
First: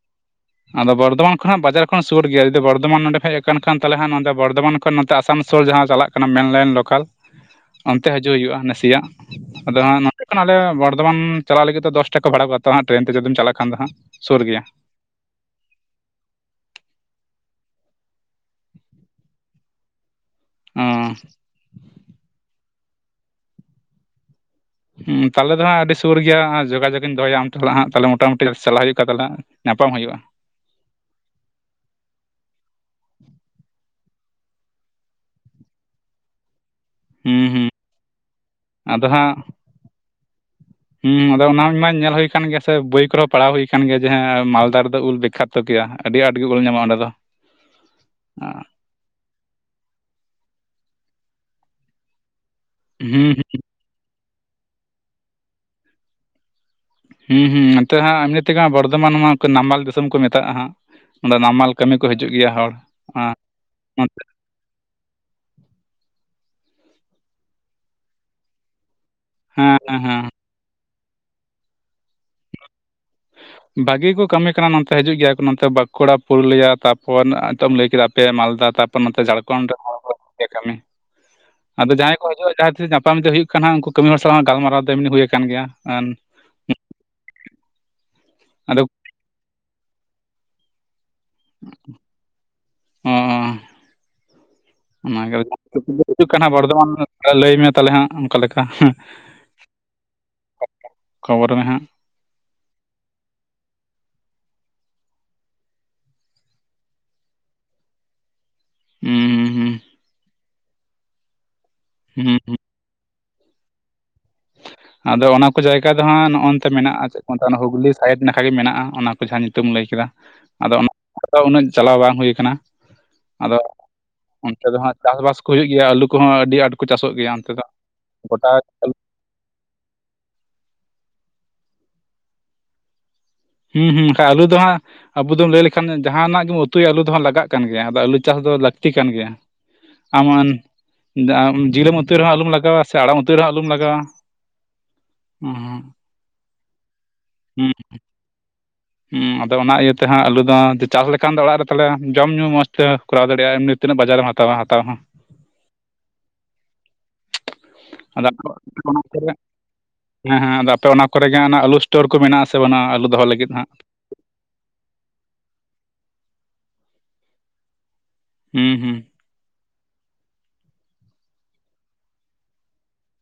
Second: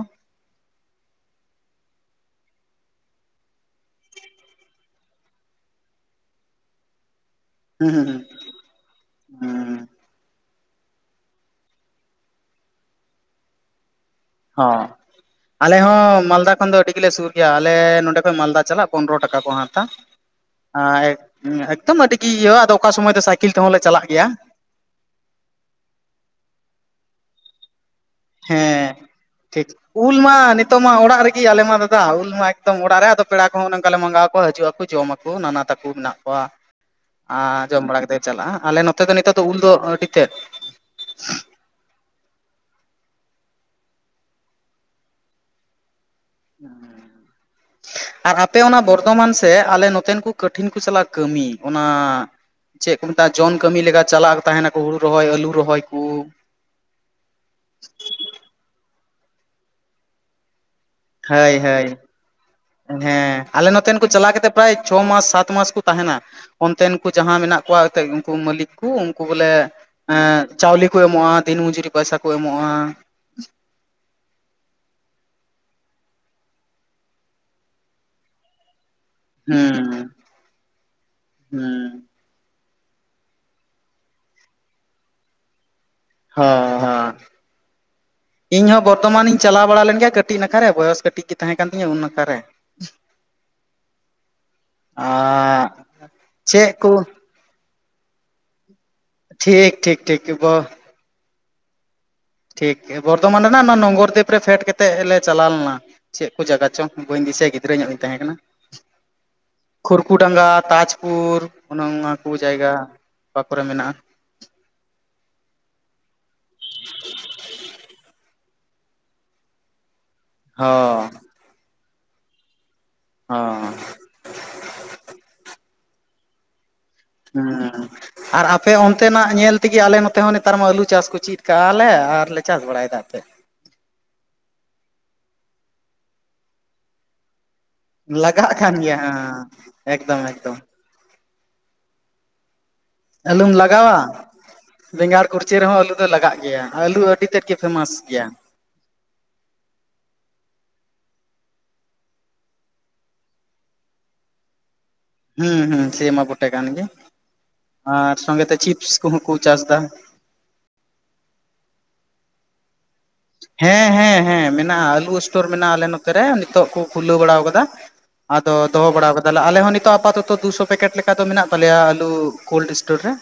ᱟᱫᱚ ᱵᱚᱨᱫᱷᱟᱢᱟᱱ, ᱠᱷᱱᱟᱜ ᱵᱟᱡᱟᱨ ᱠᱷᱚᱱ ᱥᱩᱨ ᱜᱮᱭᱟ ᱡᱩᱫᱤ ᱵᱚᱨᱫᱷᱟᱢᱟᱱ ᱱᱚᱰᱮ ᱦᱮᱡ ᱟᱠᱟᱱ ᱛᱟᱦᱮᱞᱮ ᱱᱚᱸᱰᱮ ᱵᱚᱨᱫᱷᱟᱢᱟᱱ ᱠᱷᱚᱱ ᱱᱚᱛᱮ ᱟᱥᱟᱱᱥᱚᱞ ᱡᱟᱦᱟᱸ ᱪᱟᱞᱟᱜ ᱠᱟᱱᱟ ᱢᱮᱱᱞᱟᱭᱤᱱ ᱞᱚᱠᱟᱞ᱾ [inaudible] ᱚᱱᱛᱮ ᱦᱤᱡᱩᱜ ᱦᱩᱭᱩᱜ-ᱟ ᱱᱟᱥᱮᱭᱟᱜ᱾ ᱦᱩᱸ ᱟᱫᱚ ᱦᱩᱸ ᱦᱟᱸᱜ [unintelligible] ᱦᱩᱭᱩᱜ ᱠᱟᱱᱟ ᱟᱞᱮ ᱵᱚᱨᱫᱷᱚᱢᱟᱱ, ᱪᱟᱞᱟᱜ ᱞᱟᱹᱜᱤᱫ ᱫᱚᱥ ᱴᱟᱠᱟ ᱠᱚ ᱵᱷᱟᱲᱟ ᱠᱚ ᱦᱟᱸᱜ ᱴᱨᱮᱱ ᱛᱮ ᱡᱩᱫᱤᱢ ᱪᱟᱞᱟᱜ ᱠᱷᱟᱱ ᱫᱚ ᱱᱦᱟᱸᱜ᱾ ᱦᱚᱸ ᱟᱞᱮ ᱦᱚᱸ ᱢᱟᱞᱫᱟ ᱠᱷᱚᱱ ᱫᱚ ᱟᱹᱰᱤ ᱜᱮᱞᱮ ᱥᱩᱨ ᱜᱮᱭᱟ ᱟᱞᱮ ᱱᱚᱸᱰᱮ ᱠᱷᱚᱱ ᱢᱟᱞᱫᱟ ᱪᱟᱞᱟᱜ ᱯᱚᱱᱨᱚ ᱴᱟᱠᱟ ᱠᱚ ᱦᱟᱛᱟ᱾ ᱚᱸ ᱻᱮᱠᱫᱚᱢ ᱟᱹᱰᱤ ᱜᱮ ᱤᱭᱟᱹ ᱟᱫᱚ ᱚᱠᱟ ᱥᱚᱢᱚᱭ ᱫᱚ ᱥᱟᱭᱠᱮᱞ ᱛᱮᱦᱚᱸ ᱞᱮ ᱪᱟᱞᱟᱜ ᱜᱮᱭᱟ᱾ ᱦᱩᱸ ᱛᱟᱦᱮ ᱫᱚ ᱦᱟᱸᱜ ᱟᱹᱰᱤ ᱥᱩᱨ ᱜᱮᱭᱟ ᱡᱳᱜᱟᱡᱳᱜ ᱤᱧ ᱫᱚᱦᱚᱭᱟ ᱟᱢ ᱥᱟᱞᱟᱜ ᱱᱟᱸᱜ ᱛᱟᱦᱚᱞᱮ ᱢᱚᱴᱟᱢᱩᱴᱤ ᱪᱟᱞᱟᱜ ᱦᱮᱸ ᱦᱩᱭᱩᱜ ᱠᱷᱟᱱ ᱛᱟᱦᱚᱞᱮ ᱴᱷᱤᱠ ᱧᱟᱯᱟᱢ ᱩᱞ ᱦᱩᱭᱩᱜ-ᱟ᱾ ᱢᱟ ᱱᱤᱛᱚᱜ ᱢᱟ ᱚᱲᱟᱜ ᱨᱮᱜᱮ ᱟᱞᱮ ᱢᱟ ᱫᱟᱫᱟ ᱩᱞ ᱢᱟ ᱮᱠᱫᱚᱢ ᱚᱲᱟᱜ ᱨᱮ ᱟᱫᱚ ᱯᱮᱲᱟ ᱠᱚᱦᱚᱸ ᱱᱚᱝᱠᱟ ᱞᱮ ᱢᱟᱸᱜᱟᱣᱠᱚ ᱦᱤᱡᱩᱜ ᱟᱠᱚ ᱡᱚᱢ ᱟᱠᱚ᱾ ᱠᱤ ᱱᱟᱱᱟ ᱛᱟᱠᱚ ᱢᱮᱱᱟᱜ ᱠᱚᱣᱟ᱾ ᱦᱩᱸ ᱟᱨ ᱦᱩᱸ ᱡᱚᱢ ᱵᱟᱲᱟ ᱠᱟᱛᱮᱫ ᱪᱟᱞᱟᱜ-ᱟ᱾ ᱟᱞᱮ ᱱᱚᱛᱮ ᱟᱫᱚ ᱫᱚ ᱦᱟᱸᱜ ᱱᱤᱛᱚᱜ ᱫᱚ ᱩᱞ ᱫᱚ ᱟᱹᱰᱤ ᱛᱮᱫ ᱦᱩᱸ ᱟᱫᱚ ᱚᱱᱟ ᱢᱟᱧ ᱧᱮᱞ ᱦᱩᱭ ᱠᱟᱱᱟᱱ ᱜᱮᱭᱟ ᱥᱮ ᱵᱳᱭ ᱠᱚᱨᱮᱦᱚᱸ ᱯᱟᱲᱦᱟᱣ ᱦᱩᱭ ᱠᱟᱱ ᱜᱮᱭᱟ ᱡᱮ ᱢᱟᱞᱫᱟ ᱨᱮᱫᱚ ᱩᱞ ᱵᱤᱠᱠᱷᱟᱛᱚ ᱜᱮᱮᱭᱟ ᱟᱹᱰᱤ ᱟᱴ ᱟᱨ ᱟᱯᱮ ᱦᱩᱸ ᱚᱱᱟ ᱵᱚᱨᱫᱷᱚᱢᱟᱱ ᱥᱮ ᱟᱞᱮ ᱱᱚ ᱡᱚᱛᱮᱱ ᱠᱚ ᱠᱚᱴᱷᱤᱱ ᱠᱚ ᱪᱟᱞᱟᱜ ᱠᱟᱹᱢᱤ ᱚᱱᱟ ᱪᱮᱫ ᱠᱚ ᱦᱩᱸ ᱢᱮᱛᱟᱜ-ᱟ ᱡᱚᱱ ᱠᱟᱹᱢᱤ ᱞᱮᱠᱟ ᱪᱟᱞᱟᱜ ᱛᱟᱦᱮᱱᱟ ᱦᱩᱲᱩ ᱨᱚᱦᱚᱭ ᱟᱹᱞᱩ ᱨᱚᱦᱚᱭ ᱠᱩ ᱦᱩᱸ ᱦᱩᱸ ᱱᱚᱛᱮ ᱦᱟᱸᱜ ᱮᱢᱱᱤ ᱛᱮᱜᱮ ᱵᱚᱨᱫᱷᱚᱢᱟᱱ ᱢᱟ ᱱᱟᱢᱟᱞ ᱫᱤᱥᱚᱢ ᱠᱚ ᱢᱮᱛᱟᱜ-ᱟ ᱦᱟᱸᱜ ᱚᱸᱰᱮ ᱦᱳᱭ ᱱᱟᱢᱟᱞ ᱦᱳᱭ ᱠᱟᱹᱢᱤ ᱠᱚ ᱦᱤᱡᱩᱜ ᱜᱮᱭᱟ ᱦᱚᱲ ᱟᱸ ᱦᱮᱸ ᱟᱞᱮ ᱱᱚᱛᱮᱱ ᱠᱚ ᱱᱚᱛᱮ ᱪᱟᱞᱟᱣ ᱠᱟᱛᱮ ᱯᱨᱟᱭ ᱪᱷᱚ ᱢᱟᱥ ᱥᱟᱛ ᱢᱟᱥ ᱠᱚ ᱛᱟᱦᱮᱱᱟ ᱚᱱᱛᱮᱱ ᱠᱚ ᱡᱟᱦᱟᱸ ᱢᱮᱱᱟᱜ ᱠᱚᱣᱟ ᱮᱱᱛᱮᱫ ᱩᱱᱠᱩ ᱢᱟᱹᱞᱤᱠ ᱩᱱᱠᱩ ᱵᱚᱞᱮ ᱦᱮᱸ ᱦᱮᱸ ᱮᱜ ᱪᱟᱣᱞᱮ ᱠᱚ ᱮᱢᱚᱜ-ᱟ ᱫᱤᱱ ᱢᱚᱡᱩᱨᱤ ᱯᱚᱭᱥᱟ ᱠᱚ ᱮᱢᱚᱜ-ᱟ᱾ ᱵᱷᱟᱹᱜᱮ ᱠᱚ ᱠᱟᱹᱢᱤ ᱠᱟᱱᱟ ᱱᱚᱛᱮ ᱦᱤᱡᱩᱜ ᱜᱮᱭᱟ ᱠᱚ ᱱᱚᱛᱮ ᱵᱟᱸᱠᱩᱲᱟ ᱯᱩᱨᱩᱞᱤᱭᱟ ᱛᱟᱯᱚᱨ ᱱᱤᱛᱚᱜ ᱮᱢ ᱞᱟᱹᱭ ᱠᱮᱫᱟ ᱯᱮ ᱢᱟᱞᱫᱟ ᱛᱟ ᱯᱚᱨ ᱱᱚᱛᱮ ᱡᱷᱟᱲᱠᱷᱚᱱᱰ ᱦᱩᱸ ᱦᱚᱲ ᱠᱟᱹᱢᱤ ᱦᱩᱸ ᱟᱫᱚ ᱡᱟᱦᱟᱭ ᱠᱚ ᱦᱤᱡᱩᱜ-ᱟ ᱡᱟᱦᱟᱸ ᱛᱤᱥ ᱧᱟᱯᱟᱢ ᱫᱤ ᱦᱩᱭᱩᱜ ᱠᱟᱱᱟᱜ ᱩᱱᱠᱩ ᱠᱟᱹᱢᱤ ᱦᱚᱲ ᱥᱟᱞᱟᱜ ᱜᱟᱞᱢᱟᱨᱟᱣ ᱫᱚ ᱮᱢᱱᱤ ᱦᱩᱭ ᱠᱟᱱ ᱜᱮᱭᱟ᱾ ᱦᱮ ᱦᱮᱸ ᱤᱧ ᱦᱚᱸ ᱟᱫᱚ ᱵᱚᱨᱫᱷᱚᱢᱟᱱᱤᱧ ᱪᱟᱞᱟᱣ ᱵᱟᱲᱟ ᱞᱮᱱ ᱜᱮᱭᱟ ᱠᱟᱹᱴᱤᱡ ᱱᱟᱠᱟ ᱨᱮ ᱵᱚᱭᱚᱥ ᱠᱟᱹᱴᱤᱡ ᱜᱮ ᱛᱟᱦᱮᱸ ᱠᱟᱱ ᱛᱤᱧᱟᱹ ᱩᱱ ᱱᱟᱠᱷᱟᱨᱮ ᱚᱱᱟᱜ ᱦᱤᱡᱩᱜ ᱠᱟᱱᱟ ᱪᱮᱫ ᱠᱚ ᱵᱚᱨᱫᱷᱚᱢᱟᱱ ᱞᱟᱹᱭ ᱢᱮ ᱛᱟᱦᱚᱞᱮ ᱦᱟᱸᱜ ᱚᱱᱠᱟ ᱞᱮᱠᱟ ᱴᱷᱤᱠ ᱴᱷᱤᱠ ᱴᱷᱤᱠ ᱵᱟ ᱠᱷᱚᱵᱚᱨ ᱢᱮᱦᱟᱸᱜ? ᱴᱷᱤᱠ ᱵᱚᱨᱫᱷᱚᱢᱟᱱ ᱨᱮ ᱨᱮᱱᱟᱜ ᱚᱱᱟ ᱱᱚᱝᱜᱚᱨᱫᱤᱯ ᱨᱮ ᱯᱷᱮᱰ ᱠᱟ ᱠᱟᱛᱮᱫ ᱞᱮ ᱪᱟᱞᱟᱣ ᱞᱮᱱᱟ᱾ ᱪᱮᱫ ᱠᱚ ᱡᱟᱭᱜᱟ ᱪᱚᱝ ᱵᱟᱹᱧ ᱫᱤᱥᱟᱹᱭᱟ ᱜᱤᱫᱽᱨᱟᱹ ᱧᱚᱜ ᱤᱧ ᱛᱟᱦᱮᱸ ᱠᱟᱱᱟ᱾ ᱦᱮᱸ ᱠᱷᱩᱨᱠᱩᱰᱟᱸᱜᱟ ᱛᱟᱡᱽᱯᱩᱨ ᱚᱱᱮ ᱚᱱᱟ ᱦᱩᱸ ᱠᱚ ᱦᱩᱸ ᱡᱟᱭᱜᱟ ᱚᱠᱟ ᱠᱚᱨᱮ ᱢᱮᱱᱟᱜ-ᱟ [inaudible] ᱟᱫᱚ ᱚᱱᱟ ᱠᱚ ᱡᱟᱭᱜᱟ ᱫᱚ ᱦᱟᱸᱜ ᱱᱚᱜ ᱱᱚᱛᱮ ᱢᱮᱱᱟᱜ-ᱟ ᱪᱮᱫ ᱠᱚ ᱢᱮᱛ ᱦᱩᱜᱞᱤ ᱥᱟᱭᱤᱰ ᱞᱮᱠᱷᱟ ᱜᱮ ᱢᱮᱱᱟᱜ-ᱟ ᱚᱱᱟ ᱠᱚ ᱡᱟᱦᱟᱸ ᱧᱩᱛᱩᱢ ᱞᱟᱹᱭ ᱠᱮᱫᱟ᱾ ᱟᱫᱚ ᱚᱱᱟ ᱦᱚᱸ ᱩᱱᱟᱹᱜ ᱪᱟᱞᱟᱣ ᱵᱟᱝ ᱦᱩᱭ ᱠᱟᱱᱟ ᱟᱫᱚ ᱦᱚᱸ ᱚᱱᱛᱮ ᱫᱚ ᱦᱟᱜ ᱪᱟᱥᱵᱟᱥ ᱠᱚ ᱦᱩᱭᱩᱜ ᱜᱮᱭᱟ ᱟᱞᱩ ᱠᱚᱦᱚᱸ ᱟᱹᱰᱤ ᱟᱴ ᱦᱮᱸ ᱟᱨ ᱟᱯᱮ ᱚᱱᱛᱮᱱᱟᱜ ᱧᱮᱞ ᱚᱱᱟ ᱛᱮᱜᱮ ᱟᱞᱮ ᱱᱚᱛᱮ ᱦᱚᱸ ᱱᱮᱛᱟᱨ ᱢᱟ ᱟᱹᱞᱩ ᱪᱟᱥ ᱠᱚ ᱪᱮᱫ ᱠᱟᱜ-ᱟ ᱞᱮ ᱟᱨᱞᱮ ᱪᱟᱥ ᱵᱟᱲᱟᱭᱮ᱾ ᱦᱩᱸ ᱦᱩᱸ ᱟᱠᱷᱟᱱ ᱟᱞᱩ ᱫᱚ ᱦᱟᱸᱜ ᱟᱵᱚ ᱫᱚᱢ ᱞᱟᱹᱭ ᱞᱮᱠᱷᱟᱱ ᱡᱟᱦᱱᱟᱜ ᱜᱮᱢ ᱩᱛᱩᱭᱟ ᱟᱩ ᱦᱟᱸᱜ ᱞᱟᱜ ᱠᱟᱱ ᱜᱮᱭᱟ ᱟᱫᱚ ᱟᱹᱞᱩ ᱪᱟᱥ ᱫᱚ ᱞᱟᱹᱠᱛᱤ ᱠᱟᱱ ᱜᱮᱭᱟ᱾ ᱮᱠᱫᱚᱢ ᱮᱢᱚᱱ ᱮᱠᱫᱚᱢ ᱟᱢ ᱡᱤᱞᱮᱢ ᱩᱛᱩᱭ ᱨᱮᱦᱚᱸ ᱟᱞᱩᱢ ᱞᱟᱜᱟᱣᱟ, ᱥᱮ ᱟᱲᱟᱜ ᱩᱛᱩᱭ ᱨᱮᱦᱚᱸ ᱟᱞᱩᱢ ᱟᱞᱚᱢ ᱞᱟᱜᱟᱣᱟ, ᱵᱮᱸᱜᱟᱲ ᱦᱩᱸ ᱠᱩᱲᱪᱟᱹ ᱨᱮᱦᱚᱸ ᱟᱞᱩ ᱫᱚ ᱞᱟᱜᱟᱜ ᱜᱮᱭᱟ ᱟᱞᱩ ᱟᱹᱰᱤ ᱛᱮᱫ ᱜᱮ ᱦᱩᱸ ᱯᱷᱮᱢᱟᱥ ᱜᱮᱭᱟ, ᱦᱩᱸ ᱟᱫᱚ ᱚᱱᱟ ᱤᱭᱟᱹᱛᱮ ᱦᱟᱸᱜ ᱟᱞᱩ ᱫᱚ ᱪᱟᱥ ᱞᱮᱠᱷᱟᱱ ᱫᱚ ᱚᱲᱟᱜ ᱨᱮ ᱛᱟᱦᱚᱞᱮ ᱡᱚᱢ ᱧᱩ ᱢᱚᱡᱽ ᱛᱮ ᱠᱚᱨᱟᱣ ᱫᱟᱲᱮᱭᱟᱜᱼᱟ ᱮᱢᱱᱤ, ᱛᱤᱱᱟᱹᱜ ᱵᱟᱡᱟᱨᱮᱢ ᱦᱟᱛᱟᱣᱟ ᱦᱟᱣᱟ ᱦᱚᱸ, ᱦᱩᱸ ᱦᱩᱸ ᱥᱮ ᱢᱟ ᱵᱚᱴᱮ ᱠᱟᱱ ᱜᱮ ᱟᱫᱚ ᱟᱯᱮ ᱚᱱᱟ ᱟᱨ ᱥᱚᱸᱜᱮ ᱛᱮ ᱪᱤᱯᱥ ᱠᱚᱦᱚᱸ ᱠᱚᱨᱮ ᱠᱚ ᱪᱟᱥ ᱮᱫᱟ, ᱦᱮᱸ ᱦᱮᱸ ᱟᱫᱚ ᱟᱯᱮ ᱚᱱᱟ ᱠᱚᱨᱮᱜ ᱦᱟᱸᱜ ᱚᱱᱟ ᱟᱞᱩ ᱥᱴᱳᱨ ᱠᱚ ᱢᱮᱱᱟᱜᱼᱟ ᱥᱮ ᱵᱟᱱᱩᱩᱜᱼᱟ ᱟᱞᱩ ᱫᱚᱦᱚ ᱞᱟᱹᱜᱤᱫ ᱦᱟᱸᱜ, ᱦᱮᱸ ᱦᱮᱸ ᱢᱮᱱᱟᱜᱼᱟ ᱟᱞᱩ ᱥᱴᱳᱨ ᱢᱮᱱᱟᱜᱼᱟ ᱟᱞᱮ ᱱᱚᱛᱮ ᱨᱮ ᱱᱤᱛᱚᱜ ᱠᱚ ᱠᱷᱩᱞᱟᱹᱣ ᱵᱟᱲᱟ ᱠᱟᱫᱟ, ᱟᱫᱚ ᱦᱩᱸ ᱫᱚᱦᱚ ᱦᱩᱸ ᱵᱟᱲᱟᱣ ᱠᱟᱫ ᱛᱟᱦᱞᱮ ᱟᱞᱮ ᱦᱚᱸ ᱱᱤᱛᱚᱜ ᱟᱯᱟᱛᱚᱛᱚ ᱫᱩᱥᱚ ᱯᱮᱠᱮᱴ ᱞᱮᱠᱟ ᱫᱚ ᱢᱮᱱᱟᱜ ᱛᱟᱞᱮᱭᱟ ᱟᱞᱩ ᱠᱳᱞᱰ ᱥᱴᱳᱨ ᱨᱮ,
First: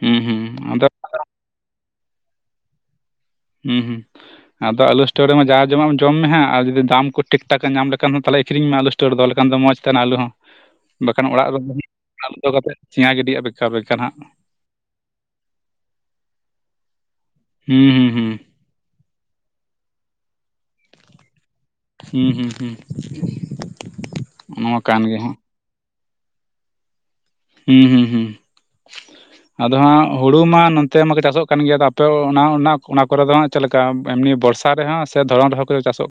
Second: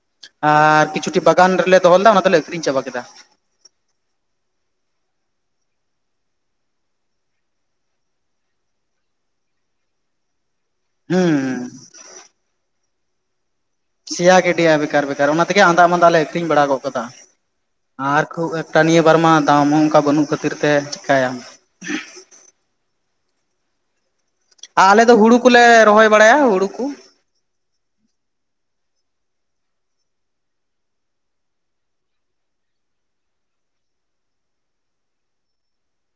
ᱦᱩᱸ ᱦᱩᱸ ᱟᱨ ᱟᱫᱚ ᱠᱤᱪᱷᱩᱴᱤ ᱵᱟᱜᱟᱱ ᱨᱮᱞᱮ ᱫᱚᱦᱚ ᱞᱮᱫᱟ ᱚᱱᱟ ᱫᱚᱞᱮ ᱟᱠᱷᱨᱤᱧ ᱪᱟᱵᱟ ᱠᱮᱫᱟ, ᱦᱩᱸ ᱦᱩᱸ᱾ ᱟᱫᱚ ᱟᱞᱩ ᱥᱴᱳᱨᱮ ᱡᱟᱸ ᱡᱚᱢᱟᱜ ᱡᱚᱢ ᱢᱮ ᱦᱟᱜ ᱟᱨ ᱡᱩᱫᱤ ᱫᱟᱢ ᱴᱤᱠ ᱴᱷᱟᱠ ᱧᱟᱢ ᱞᱮᱠᱷᱟᱱ ᱛᱚᱞᱮ ᱟᱠᱷᱨᱤᱧ ᱢᱮ ᱟᱞᱩ ᱥᱴᱳᱨ ᱥᱴᱳᱨ ᱫᱚᱦᱚ ᱞᱮᱟᱱ ᱫᱚ ᱢᱚᱡᱽ ᱛᱟᱦᱮᱸᱱᱟ ᱟᱞᱩ ᱦᱚᱸ᱾ [unintelligible] ᱵᱟᱠᱷᱟᱱ ᱚᱲᱟᱜ ᱨᱮ ᱫᱚᱦᱚ ᱠᱟᱛᱮ ᱥᱮᱭᱟ ᱜᱤᱰᱤᱭᱟᱜ ᱵᱮᱠᱟᱨ ᱵᱮᱠᱟᱨ, ᱦᱟᱸᱜ ᱥᱮᱭᱟ ᱜᱤᱰᱤᱜ-ᱟ ᱵᱮᱠᱟᱨ ᱵᱮᱠᱟᱨ ᱚᱱᱟ ᱛᱮᱜᱮ ᱟᱸᱫᱟᱜ ᱢᱟᱸᱫᱟᱜ ᱞᱮ ᱟᱠᱷᱨᱤᱧ ᱵᱟᱲᱟ ᱜᱚᱫ ᱠᱟᱫᱟ ᱦᱩᱸ ᱦᱩᱸ ᱟᱨ ᱦᱩᱸ ᱠᱷᱩᱵ ᱟᱨ ᱮᱠ ᱛᱟ ᱱᱤᱭᱟᱹ ᱵᱟᱨ ᱢᱟ ᱫᱟᱢ ᱦᱟᱸ ᱚᱝᱠᱟ ᱵᱟᱹᱱᱩᱜ ᱠᱷᱟᱹᱛᱤᱨ ᱛᱮ ᱪᱤᱠᱟᱭᱟᱢ᱾ ᱦᱩᱸ ᱦᱩᱸ ᱦᱩᱸ ᱱᱚᱣᱟ ᱟ-ᱟᱞᱮ ᱠᱟᱱ ᱫᱚ ᱜᱮᱭᱟ ᱦᱩᱲᱩ ᱦᱟᱸᱜ ᱠᱚᱞᱮ ᱨᱚᱦᱚᱭ ᱵᱟᱲᱟᱭᱟ ᱦᱩᱲᱩ ᱠᱩ ᱦᱩᱸ ᱦᱩᱸ ᱦᱩᱸ [inaudible] ᱟᱫᱚ ᱦᱟᱸᱜ ᱦᱩᱲᱩ ᱢᱟ ᱱᱚᱛᱮ ᱢᱟᱠᱚ ᱪᱟᱥᱚᱜ ᱠᱟᱱ ᱜᱮᱭᱟ ᱟᱯᱮ ᱚᱱᱟ ᱚᱱᱟ ᱠᱚᱨᱮ ᱫᱚ ᱦᱟᱜ ᱪᱮᱜᱞᱮᱠ ᱠᱟᱵ ᱮᱢᱱᱤ ᱵᱚᱨᱥᱟ ᱨᱮᱦᱚᱸ ᱥᱮ ᱫᱷᱚᱨᱚᱱ ᱨᱮᱦᱚᱸ ᱠᱚ ᱪᱟᱥᱚᱜ